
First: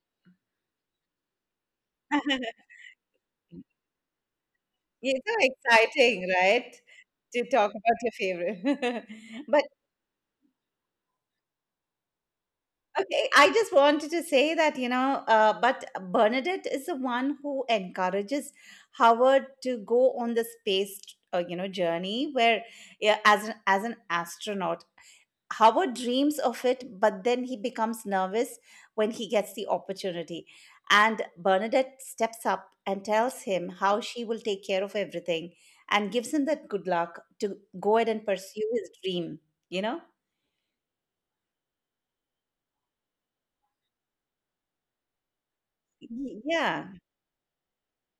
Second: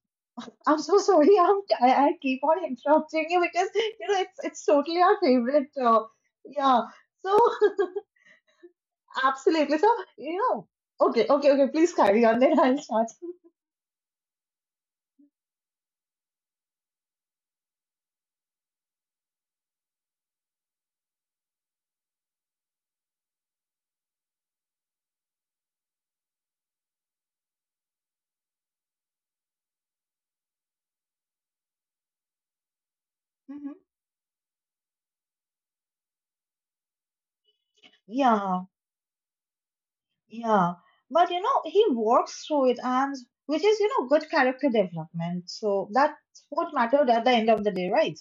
S2: I'm so sorry, I keep on interrupting you because, you know, it's totally our
S1: it's
S2: favorite.
S1: so exciting, right?
S2: Yeah. So,
S1: To talk about your favorite. But
S2: absolutely. So, you know, okay, okay, okay, please carry on, then I'll start.
S1: okay, I just wanted to say that, you know, but Bernadette is the one who encourages Howard to go on the space, you know, journey where, yeah, as an astronaut Howard dreams of it, but then he becomes nervous when he gets the opportunity. And Bernadette steps up and tells him
S2: Hmm.
S1: how she will take care of everything, and gives him that good luck to go ahead and
S2: Yeah,
S1: pursue his dream, you know?
S2: yeah. But, you know, he works through it and, which is, you know, good character development. So that's
S1: Y-
S2: what
S1: Yeah,
S2: mattered at the end of the day, right?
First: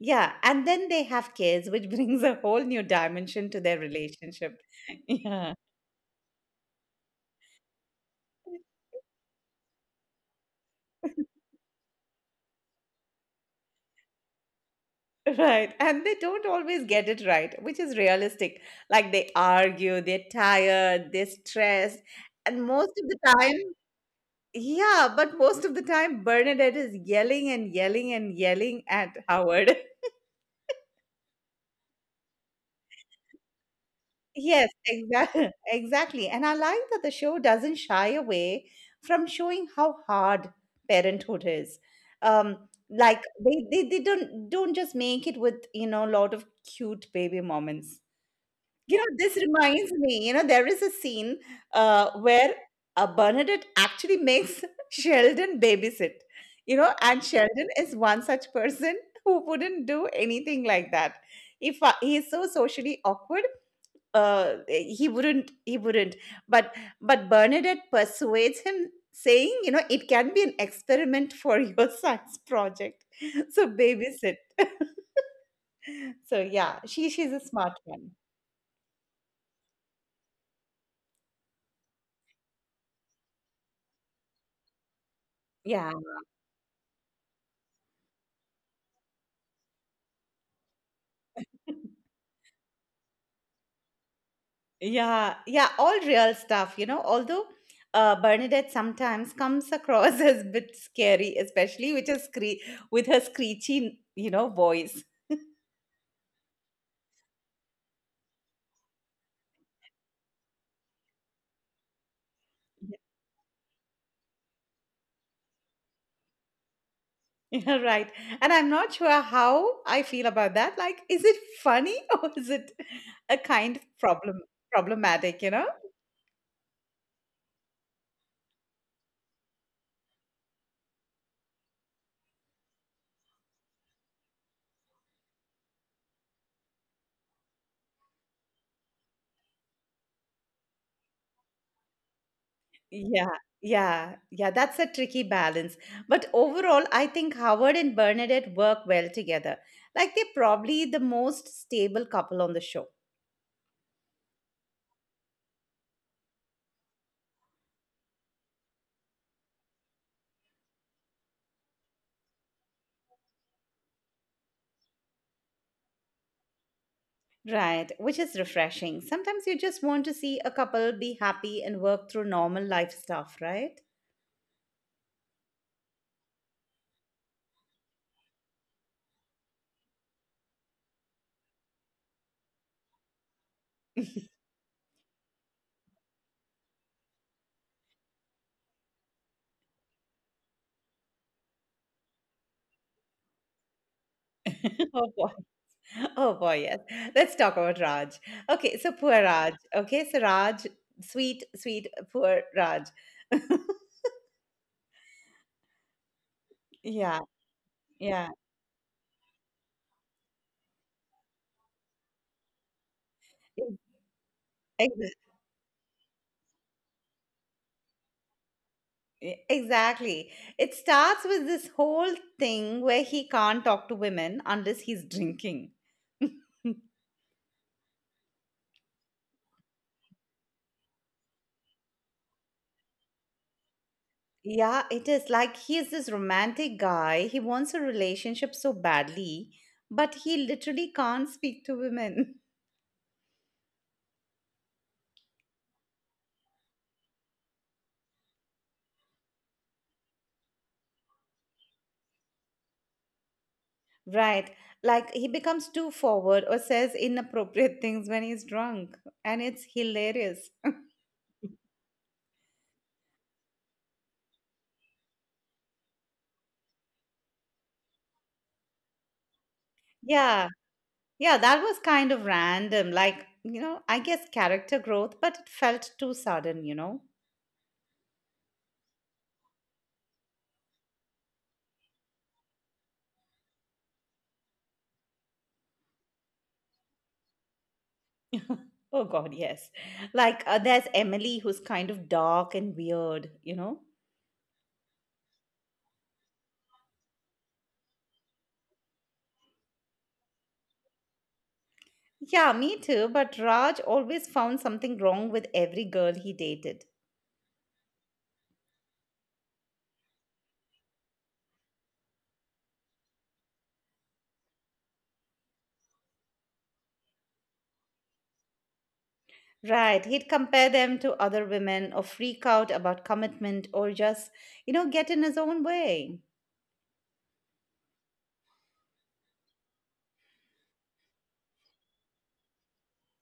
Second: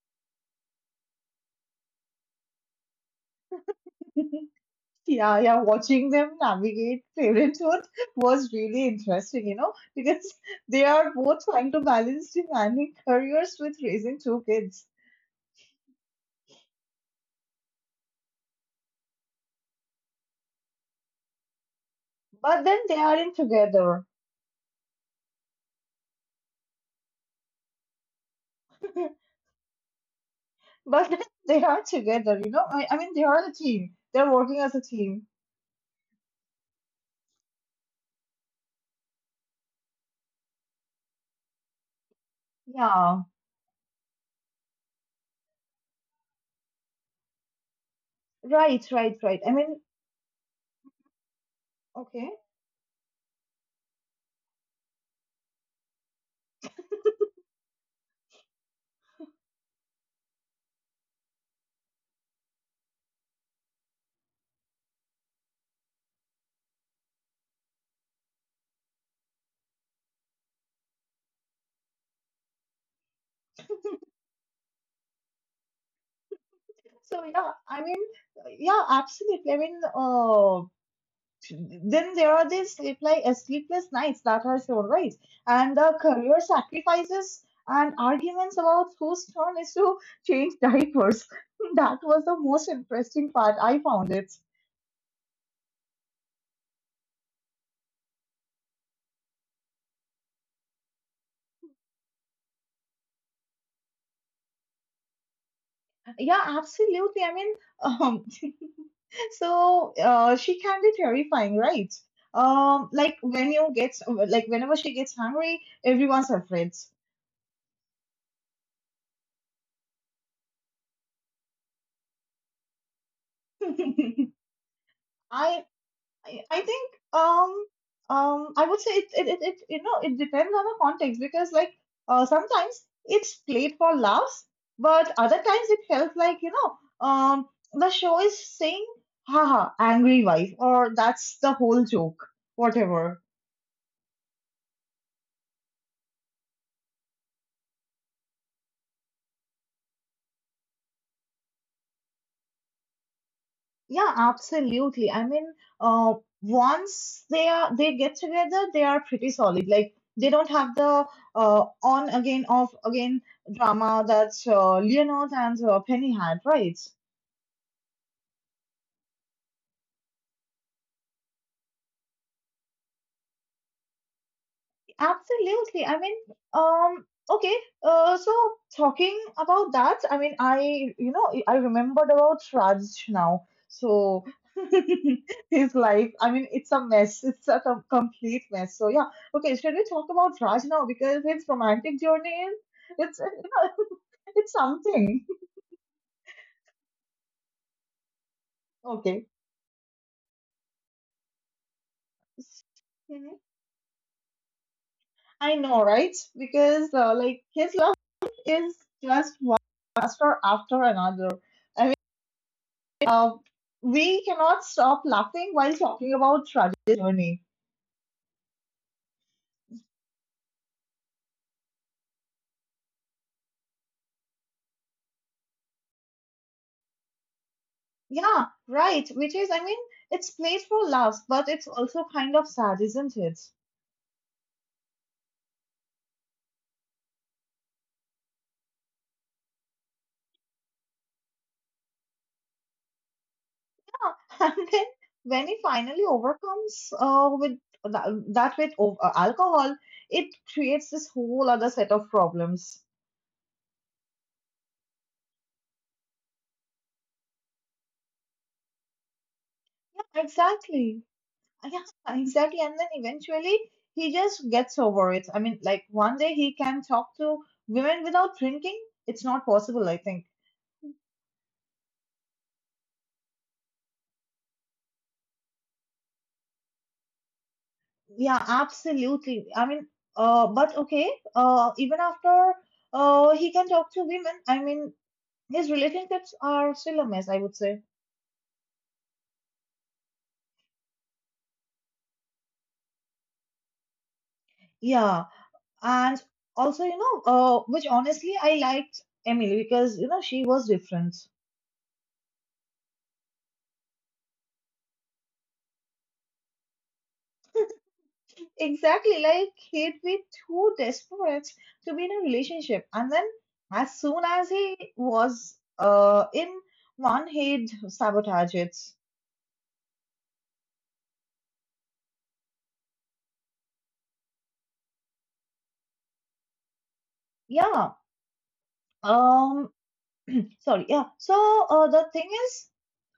S1: yeah. And then they have kids, which brings a whole new dimension to their relationship.
S2: Yeah, yeah, watching them navigate parenthood was really interesting, you know, because they are
S1: Yeah.
S2: both trying to balance demanding careers with raising two kids.
S1: Right. And they don't always get it right, which is realistic. Like they argue, they're tired, they're stressed. And
S2: But then
S1: most
S2: they
S1: of the
S2: aren't
S1: time,
S2: together.
S1: yeah, but most of the time, Bernadette is yelling and yelling and yelling at Howard.
S2: But then they are together, you know. I mean, they are a team. They're working
S1: Yes,
S2: as a team.
S1: exactly. Exactly. And I like that the show doesn't shy away from showing how hard parenthood is. Like
S2: Yeah,
S1: they don't just make it with, you know, a lot of cute baby moments.
S2: right,
S1: You know,
S2: right,
S1: this
S2: right. I mean,
S1: reminds me, you know, there is a scene,
S2: okay.
S1: where, Bernadette actually makes Sheldon babysit, you know, and Sheldon is one such person who wouldn't do anything like that. If, he is so socially awkward, he wouldn't. But but Bernadette persuades him, saying, you know, it can be an experiment for your science project. So babysit. So yeah, she
S2: So
S1: she's a
S2: yeah,
S1: smart
S2: I mean,
S1: one.
S2: yeah, absolutely. I mean, then there are these sleepless nights that are shown, right? And
S1: Yeah.
S2: the career sacrifices and arguments about whose turn is to change diapers. That was the most interesting part. I found it.
S1: Yeah, yeah, all real stuff, you know. Although, Bernadette sometimes comes across as a bit scary, especially with her with her screechy, you know, voice.
S2: Yeah, absolutely. I mean, um, so she can be terrifying, right? Like when you get like whenever she gets hungry, everyone's afraid.
S1: Yeah, right. And I'm not sure how I feel about that. Like, is it funny or is it a kind of problematic, you
S2: I
S1: know?
S2: I think I would say it, it it it you know it depends on the context because like sometimes it's played for laughs, but other times it felt like you know the show is saying haha angry wife or that's the whole joke, whatever.
S1: Yeah, yeah, yeah, that's a tricky balance. But overall, I think Howard and Bernadette work well together. Like they're probably the most stable couple on the show.
S2: Yeah, absolutely. I mean, uh, once they are they get together, they are pretty solid. Like they don't have the on again off again drama that Leonard and Penny had, right?
S1: Right, which is refreshing. Sometimes you just want to see a couple be happy and work through normal life stuff, right?
S2: Absolutely. I mean, okay. So talking about that, I mean, I you know I remembered about Raj now. So his life. I mean, it's a mess. It's a complete mess. So yeah. Okay. Should we talk about Raj now because his romantic journey is, it's you know it's
S1: Oh
S2: something.
S1: boy. Oh boy, yes. Let's talk about Raj. Okay, so poor Raj.
S2: Okay.
S1: Okay, so Raj, sweet, sweet, poor Raj.
S2: Mhm. I know,
S1: Yeah,
S2: right?
S1: yeah,
S2: Because like his love is just one disaster after another. I mean,
S1: ex-
S2: uh, we cannot stop laughing while talking about Raj's journey.
S1: exactly. It starts with this whole thing where he can't talk to women unless he's drinking.
S2: Yeah, right. Which is, I mean, it's playful laughs, but it's also kind of sad, isn't it?
S1: Yeah, it is. Like he is this romantic guy. He wants a relationship so badly, but he literally can't speak to women.
S2: Yeah. And then when he finally overcomes that with alcohol, it creates this whole other set of problems.
S1: Right. Like he becomes too forward or says inappropriate things when he's drunk. And it's hilarious.
S2: Exactly. Yeah, exactly. And then eventually he just gets over it. I mean, like one day he can talk to women without drinking. It's not possible, I
S1: Yeah.
S2: think.
S1: Yeah. That was kind of random. Like, you know, I guess character growth, but it felt too sudden, you know?
S2: Yeah, absolutely. I mean, even after he can talk to women, I mean, his relationships are still a mess, I would say.
S1: Oh, God, yes. Like, there's Emily, who's kind of dark and weird, you know?
S2: Yeah, and also, you know, which honestly, I liked Emily because, you know, she was different.
S1: Yeah, me too. But Raj always found something wrong with every girl he dated.
S2: Exactly, like he'd be too desperate to be in a relationship. And then as soon as he was in one, he'd sabotage it.
S1: Right. He'd compare them to other women or freak out about commitment or just, you know, get in his own way.
S2: Yeah. Um, sorry, yeah. So the thing is,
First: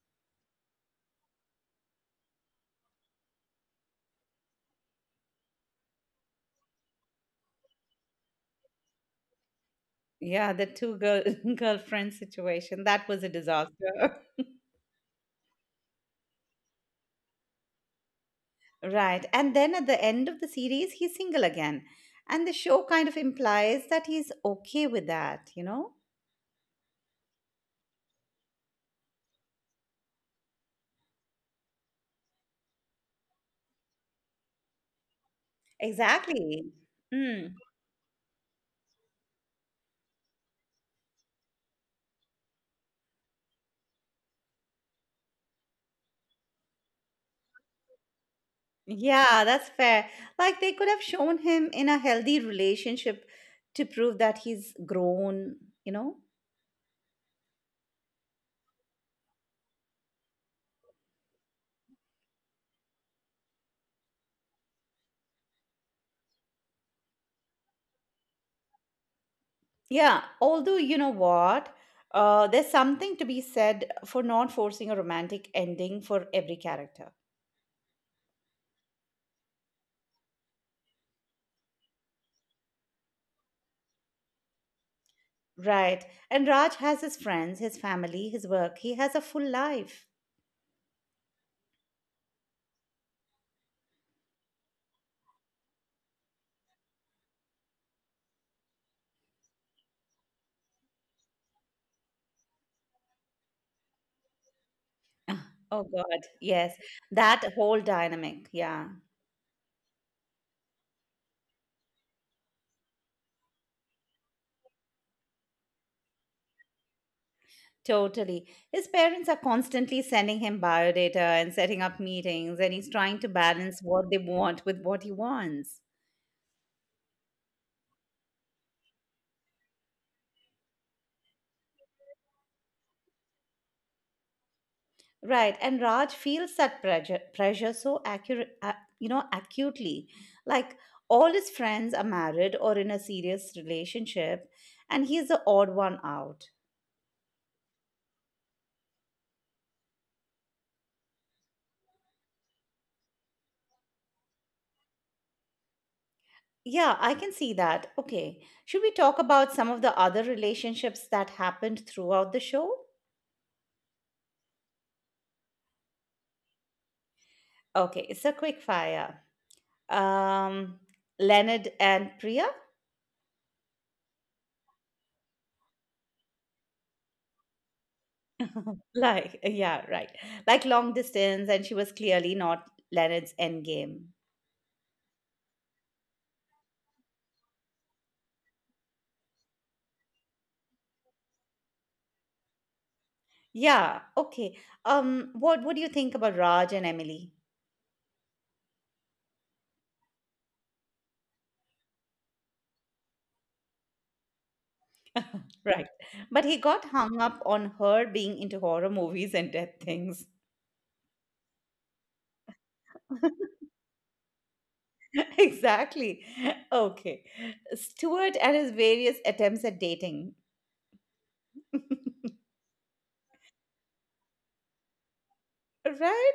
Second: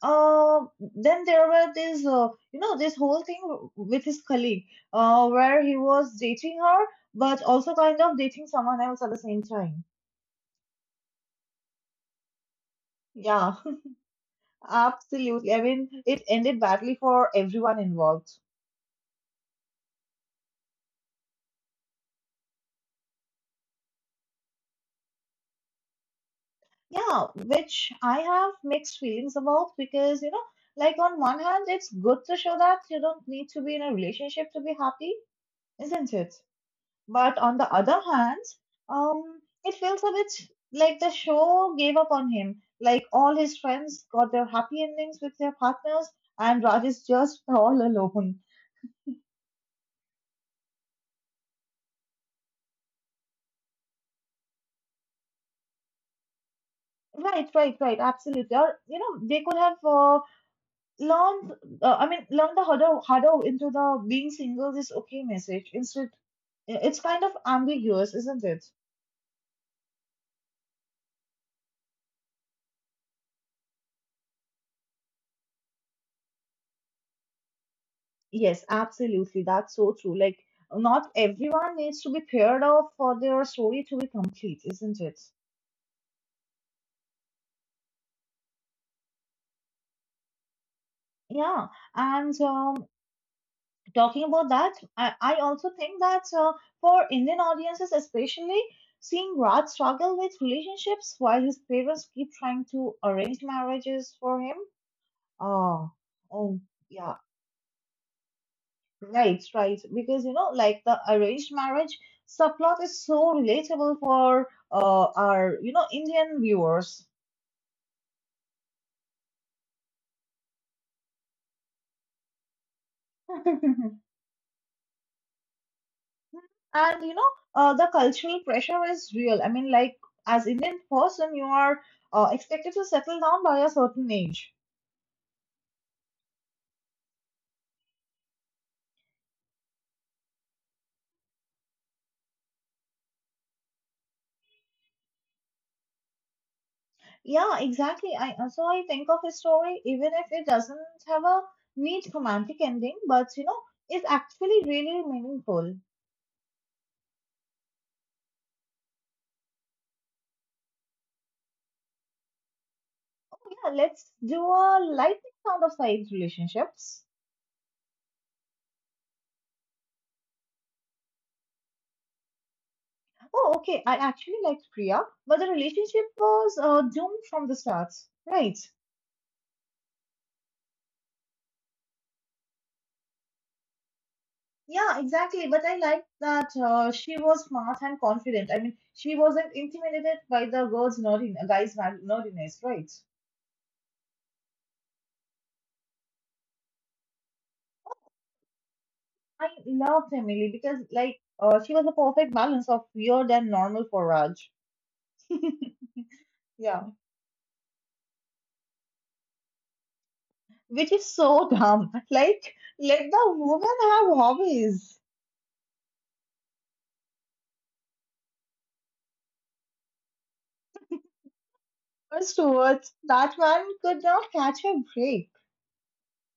S2: uh, then there were this, you know, this whole thing with his colleague, where he was dating her, but also kind of dating someone else at the same time.
S1: Yeah, the two girl girlfriend situation. That was a
S2: Yeah,
S1: disaster.
S2: absolutely. I mean, it ended badly for everyone involved.
S1: Right. And then at the end of the series, he's single again. And the show kind of implies that he's okay with that, you know?
S2: Yeah, which I have mixed feelings about because, you know, like on one hand, it's good to show that you don't need to be in a relationship to be happy, isn't it?
S1: Exactly.
S2: But
S1: Mm.
S2: on the other hand, it feels a bit like the show gave up on him. Like all his friends got their happy endings with their partners, and Raj is just all alone.
S1: Yeah, that's fair. Like they could have shown him in a healthy relationship to prove that he's grown, you know?
S2: Right, right, right. Absolutely. Or you know, they could have learned. I mean, learned the harder harder into the being single is okay message. Instead, it's kind of ambiguous, isn't it?
S1: Yeah, although you know what, there's something to be said for not forcing a romantic ending for every character.
S2: Yes, absolutely. That's so true. Like, not everyone needs to be paired off for their story to be complete, isn't it?
S1: Right. And Raj has his friends, his family, his work. He has a full life.
S2: Yeah. And talking about that, I also think that for Indian audiences, especially, seeing Raj struggle with relationships while his parents keep trying to arrange marriages for him.
S1: Oh,
S2: Oh,
S1: God.
S2: oh,
S1: Yes.
S2: yeah.
S1: That whole dynamic. Yeah,
S2: Right, right. Because you know, like the arranged marriage subplot is so relatable for our you know Indian viewers.
S1: totally. His parents are constantly sending him biodata and setting up meetings, and he's trying to balance what they want with what he wants.
S2: And you know, the cultural pressure is real. I mean, like as Indian person, you are expected to settle down by a certain age.
S1: Right, and Raj feels that pressure, pressure so accurate, you know, acutely. Like all his friends are married or in a serious relationship, and he's the odd one out.
S2: Yeah, exactly. I so I think of a story, even if it doesn't have a neat romantic ending, but you know, it's actually really meaningful.
S1: Yeah, I can see that. Okay, should we talk about some of the other relationships that happened throughout the show?
S2: Yeah, let's do a lightning round of size relationships.
S1: Okay, it's a quick fire. Um, Leonard and Priya,
S2: Oh, okay. I actually liked Priya, but the relationship was doomed from the start. Right.
S1: like yeah, right, like long distance, and she was clearly not Leonard's end game.
S2: Yeah, exactly. But I liked that she was smart and confident. I mean, she wasn't intimidated by the girl's nerdiness, guy's ma- nerdiness, right?
S1: Yeah, okay. What do you think about Raj and Emily?
S2: I loved Emily because, she was a perfect balance of weird and normal for Raj.
S1: Right. But he got
S2: Yeah.
S1: hung up on her being into horror movies and death things.
S2: Which is so dumb. Like, let the woman have hobbies.
S1: Exactly. Okay. Stuart and his various attempts at dating.
S2: Afterwards, that man could not catch a break,
S1: Right?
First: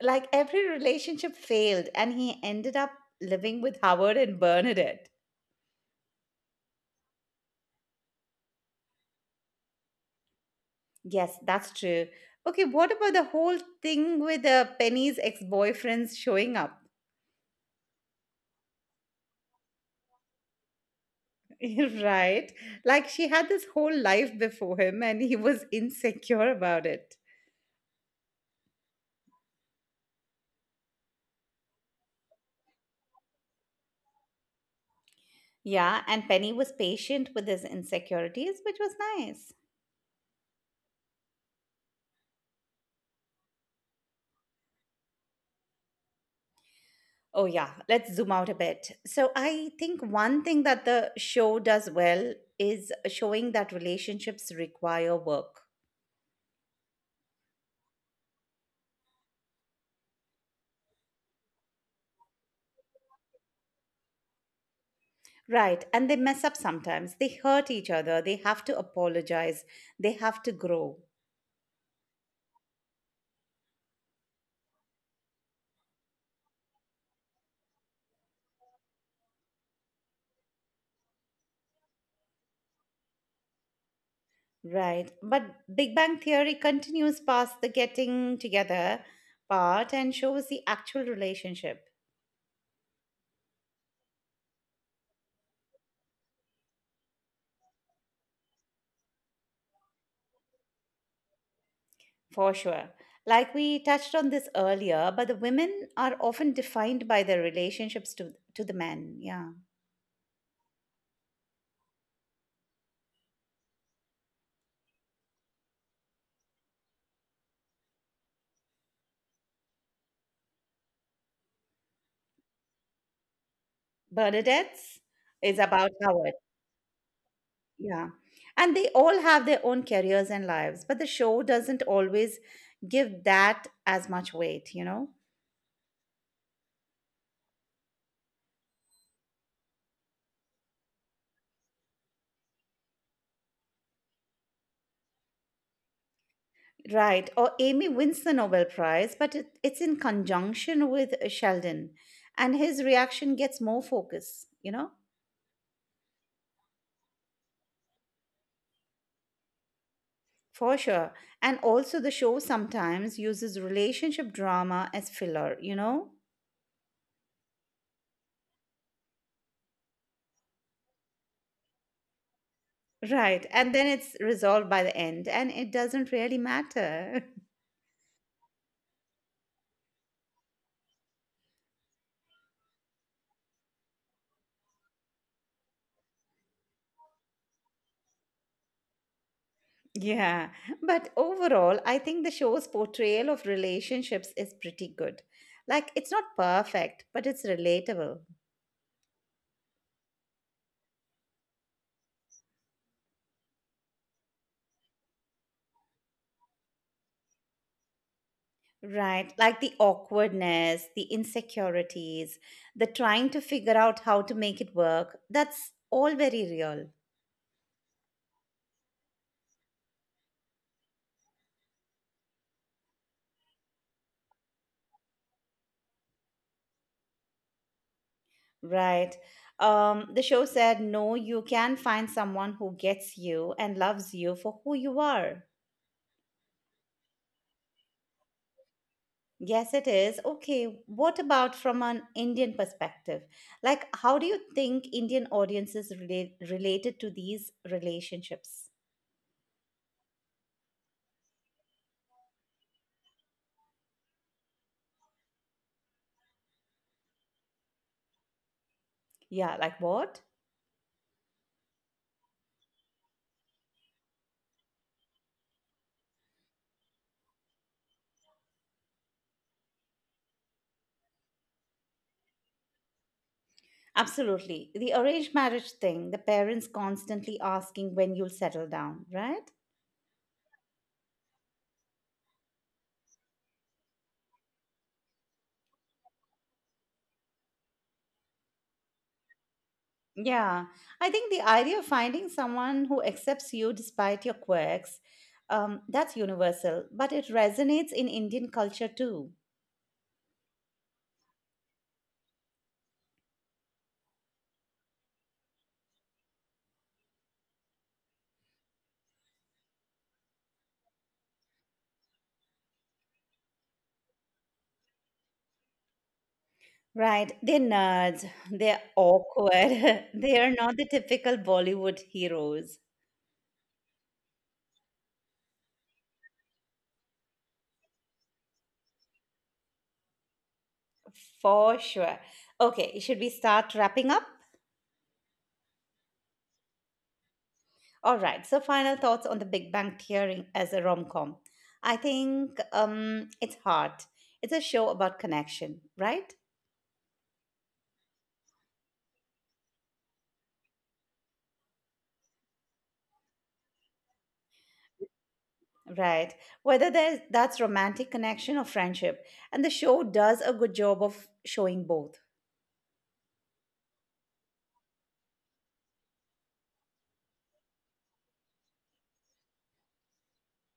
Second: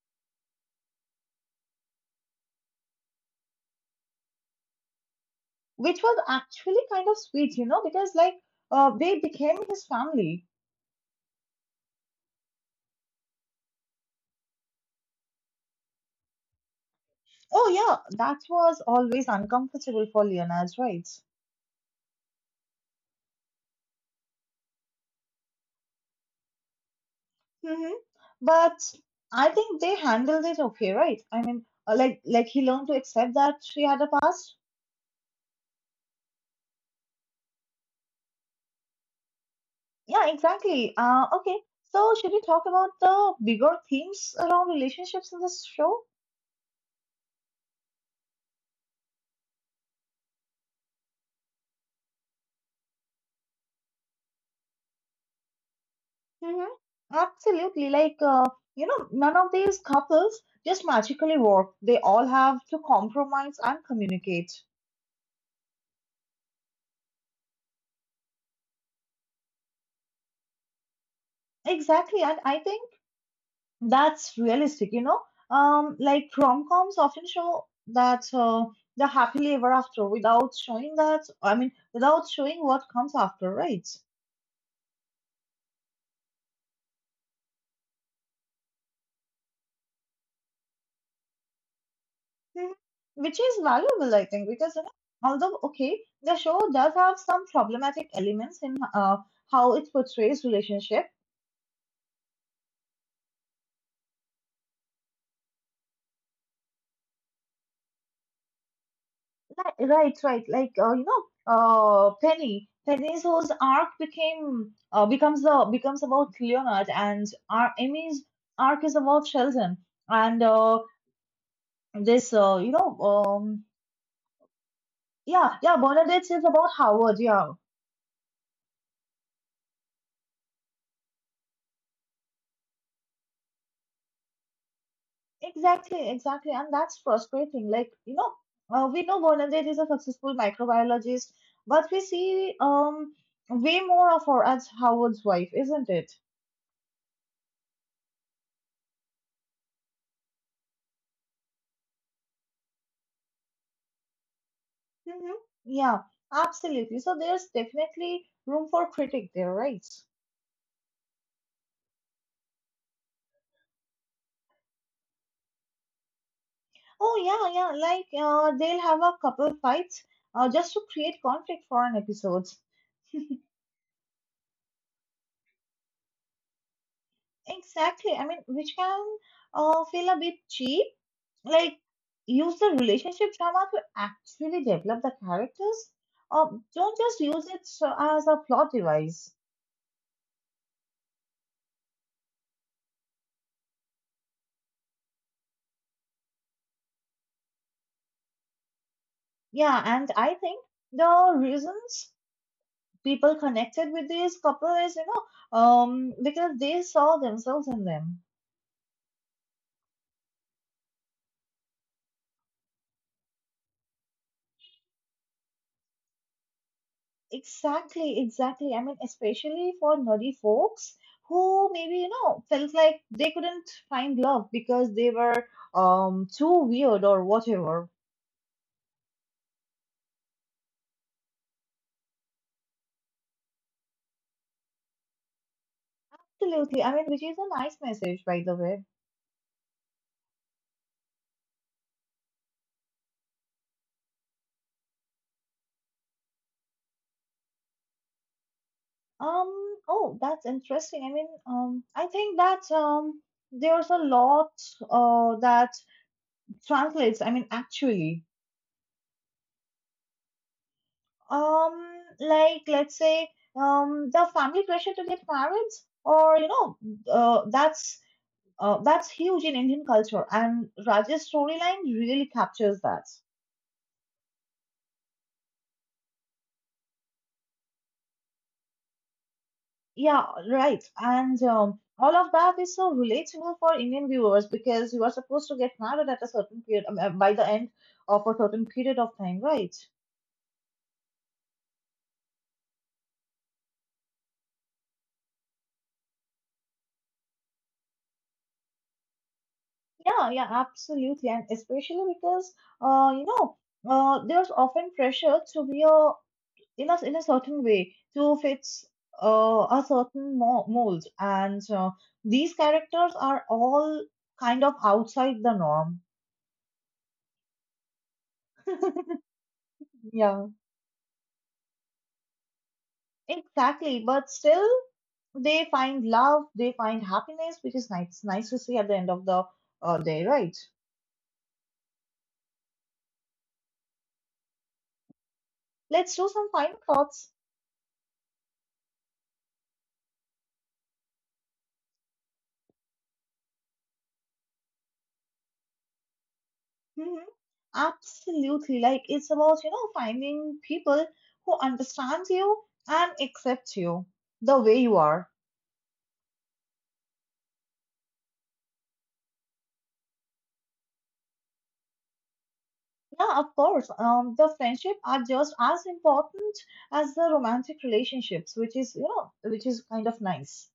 S1: Like every relationship failed and he ended up living with Howard and Bernadette.
S2: which was actually kind of sweet, you know, because they became his family.
S1: Yes, that's true. Okay, what about the whole thing with Penny's ex-boyfriends showing up?
S2: Oh, yeah, that was always uncomfortable for Leonard, right?
S1: Right. Like she had this whole life before him and he was insecure about it.
S2: Hmm. But I think they handled it okay, right? I mean, like he learned to accept that she had a past.
S1: Yeah, and Penny was patient with his insecurities, which was nice.
S2: Yeah, exactly. Okay. So should we talk about the bigger themes around relationships in this show?
S1: Oh, yeah. Let's zoom out a bit. So, I think one thing that the show does well is showing that relationships require work.
S2: Mhm. Absolutely. None of these couples just magically work. They all have to compromise and communicate.
S1: Right, and they mess up sometimes. They hurt each other, they have to apologize, they have to grow.
S2: Exactly. And I think that's realistic. Like rom-coms often show that the happily ever after without showing that, I mean, without showing what comes after, right?
S1: Right. But Big Bang Theory continues past the getting together part and shows the actual relationship,
S2: Mhm. Which is valuable, I think, because, you know, although, okay, the show does have some problematic elements in how it portrays relationship.
S1: for sure. Like we touched on this earlier, but the women are often defined by their relationships to the men. Yeah.
S2: Right, right. Like, Penny. Penny's whose arc became becomes the becomes about Leonard, and our Amy's arc is about Sheldon. And this, you know,
S1: Bernadette's
S2: Yeah,
S1: is
S2: yeah.
S1: about
S2: Bernadette's
S1: Howard.
S2: is about Howard. Yeah,
S1: Yeah. And they all have their own careers and lives, but the show doesn't always give that as much weight, you know?
S2: exactly, exactly. And that's frustrating. Like, we know Bernadette is a successful microbiologist, but we see way more of her as Howard's wife, isn't it?
S1: Right. Or Amy wins the Nobel Prize, but it's in conjunction with Sheldon. And his reaction gets more focus, you know,
S2: Mhm. Yeah, absolutely. So there's definitely room for critique there, right?
S1: for sure. And also, the show sometimes uses relationship drama as filler, you know?
S2: Oh yeah, yeah. Like, they'll have a couple fights just to create conflict for an episode.
S1: Right. And then it's resolved by the end, and it doesn't really matter.
S2: Exactly. I mean, which can feel a bit cheap. Like, use the relationship drama to actually develop the characters. Uh, don't just use it as a plot device.
S1: Yeah. But overall, I think the show's portrayal of relationships is pretty good. Like, it's not perfect, but it's relatable.
S2: Yeah, and I think the reasons people connected with these couples, because they saw themselves in them.
S1: Right. Like the awkwardness, the insecurities, the trying to figure out how to make it work. That's all very real.
S2: Exactly, exactly. I mean, especially for nerdy folks who maybe, you know, felt like they couldn't find love because they were too weird or whatever.
S1: Right. The show said, no, you can find someone who gets you and loves you for who you are.
S2: Absolutely. I mean, which is a nice message, by the way.
S1: Yes, it is. Okay. What about from an Indian perspective? Like, how do you think Indian audiences related to these relationships?
S2: Um, oh, that's interesting. I mean, I think that there's a lot that translates, I mean, actually.
S1: Yeah. Like, what?
S2: Like let's say the family pressure to get married, or you know, uh, that's that's huge in Indian culture, and Raj's storyline really captures that.
S1: Absolutely. The arranged marriage thing, the parents constantly asking when you'll settle down, right?
S2: Yeah, right. And all of that is so relatable for Indian viewers because you are supposed to get married at a certain period, by the end of a certain period of time, right?
S1: Yeah. I think the idea of finding someone who accepts you despite your quirks, that's universal, but it resonates in Indian culture too.
S2: Yeah, yeah, absolutely, and especially because uh, you know, there's often pressure to be a in a in a certain way to fits a certain mold, and these characters are all kind of outside the norm.
S1: Right. They're nerds, they're awkward, they
S2: Yeah,
S1: are not the typical Bollywood heroes.
S2: exactly, but still, they find love, they find happiness, which is nice, nice to see at the end of the day, right?
S1: For sure. Okay, should we start wrapping up?
S2: Let's do some final thoughts.
S1: All right. So, final thoughts on the Big Bang Theory as a rom com. I think it's hard. It's a show about connection, right?
S2: Hmm. Absolutely. Like, it's about, you know, finding people who understand you and accept you the way you are.
S1: Right. Whether that's romantic connection or friendship. And the show does a good job of showing both.
S2: Yeah, of course. The friendship are just as important as the romantic relationships, which is, which is kind of nice.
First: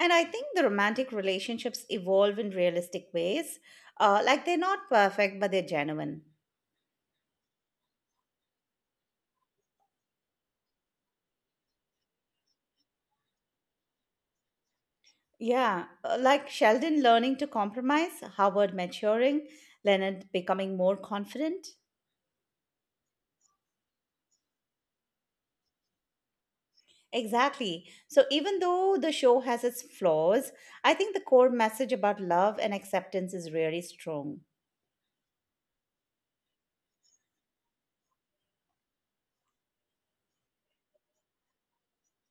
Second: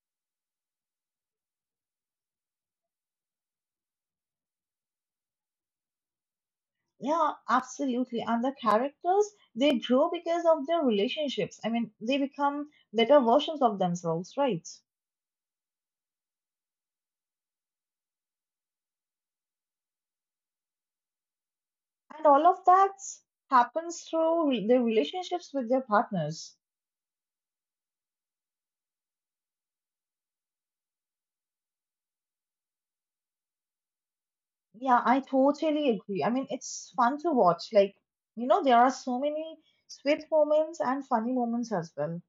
S1: And I think the romantic relationships evolve in realistic ways. Like they're not perfect, but they're genuine.
S2: Yeah, absolutely. And the characters, they grow because of their relationships. I mean, they become better versions of themselves, right?
S1: Yeah, like Sheldon learning to compromise, Howard maturing, Leonard becoming more confident.
S2: And all of that happens through their relationships with their partners.
S1: Exactly. So, even though the show has its flaws, I think the core message about love and acceptance is really strong.
S2: Yeah, I totally agree. I mean, it's fun to watch. Like, you know, there are so many sweet moments and funny moments as well.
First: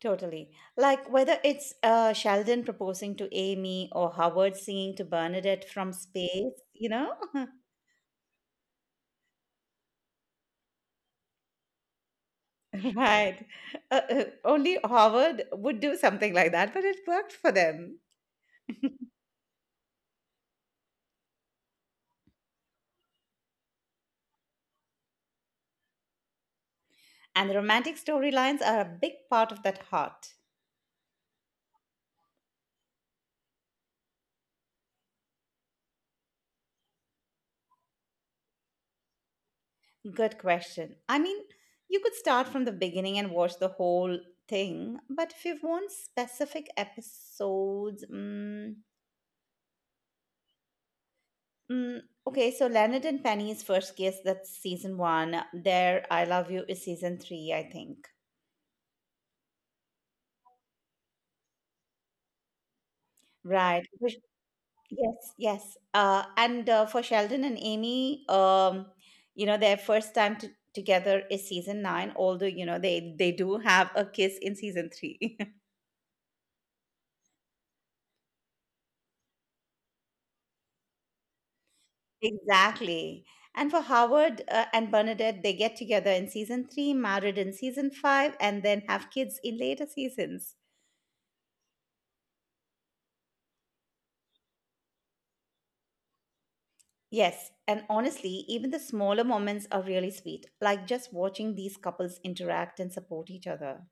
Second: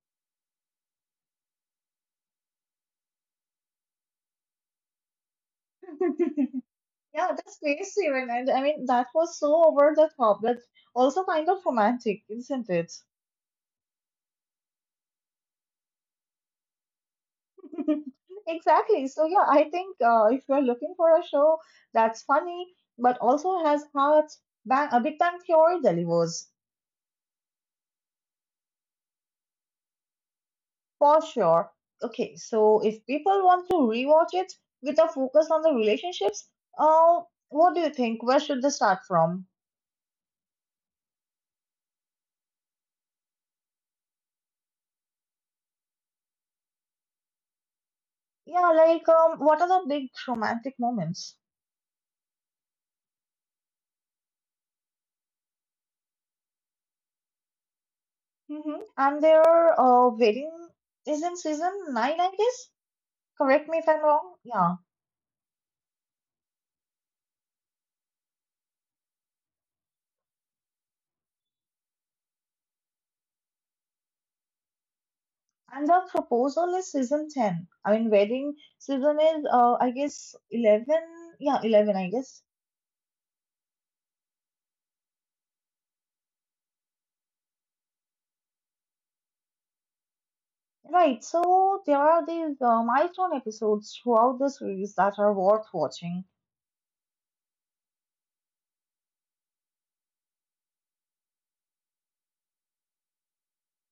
S1: Totally. Like whether it's Sheldon proposing to Amy or Howard singing to Bernadette from space, you know?
S2: Yeah, that's crazy, Steven. And I mean, that was so over the top, but also kind of romantic, isn't it?
S1: Right. Only Howard would do something like that, but it worked for them.
S2: Exactly. So, yeah, I think if you're looking for a show that's funny, but also has heart, bang, a Big Bang Theory delivers
S1: And the romantic storylines are a big part of that heart.
S2: for sure. Okay, so if people want to rewatch it with a focus on the relationships, uh, what do you think? Where should they start from?
S1: Good question. I mean, you could start from the beginning and watch the whole thing, but if you want specific episodes,
S2: Yeah, like, what are the big romantic moments?
S1: mm, okay, so Leonard and Penny's first kiss, that's season one. Their I Love You is season three, I think.
S2: Hmm. And their wedding is in season 9, I guess. Correct me
S1: Right.
S2: if I'm
S1: Which
S2: wrong. Yeah.
S1: yes, yes. And for Sheldon and Amy, you know, their first time together is season nine, although, you know, they do have a kiss in season three.
S2: And the proposal is season 10. I mean, wedding season is, I guess, 11. Yeah, 11, I guess.
S1: Exactly. And for Howard and Bernadette, they get together in season three, married in season five, and then have kids in later seasons.
S2: Right. So there are these milestone episodes throughout the series that are worth watching.
S1: Yes, and honestly, even the smaller moments are really sweet, like just watching these couples interact and support each other.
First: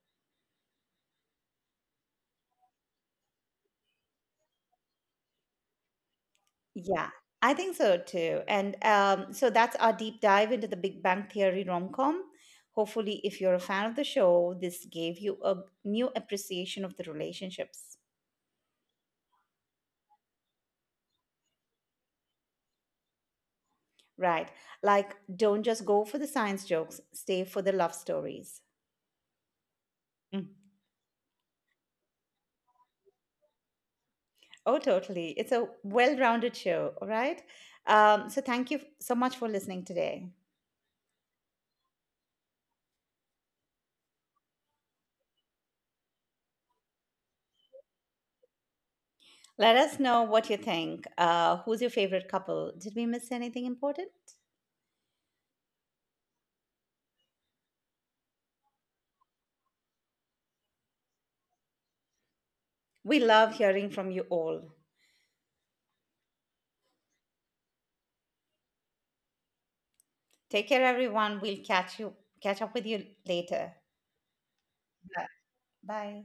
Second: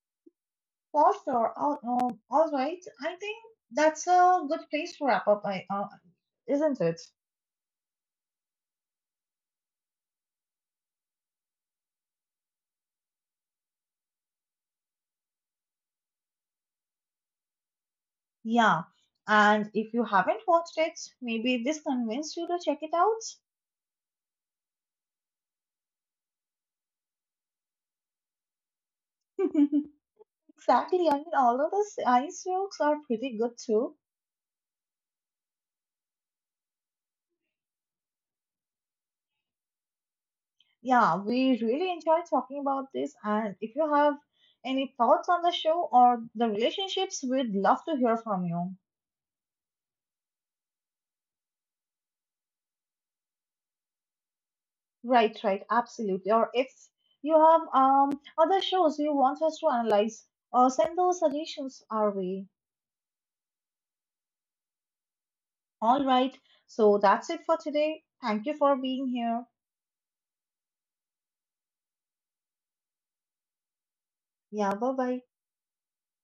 S2: For sure. All right. I think that's a good place to wrap up, isn't it?
S1: Yeah, I think so too. And so that's our deep dive into the Big Bang Theory rom com. Hopefully, if you're a fan of the show, this gave you a new appreciation of the relationships.
S2: Yeah, and if you haven't watched it, maybe this convinced you to check it out.
S1: Right. Like, don't just go for the science jokes, stay for the love stories. Mm.
S2: Exactly. I mean, all of the ice jokes are pretty good too.
S1: Oh, totally. It's a well rounded show. All right. So, thank you so much for listening today.
S2: Yeah, we really enjoyed talking about this. And if you have any thoughts on the show or the relationships, we'd love to hear from you.
S1: Let us know what you think. Who's your favorite couple? Did we miss anything important?
S2: Right, right, absolutely. Or if you have other shows you want us to analyze, or send those suggestions our way.
S1: We love hearing from you all.
S2: All right. So that's it for today. Thank you for being here.
S1: Take care, everyone. We'll catch you catch up with you later.
S2: 呀，拜拜。
S1: Bye. Bye.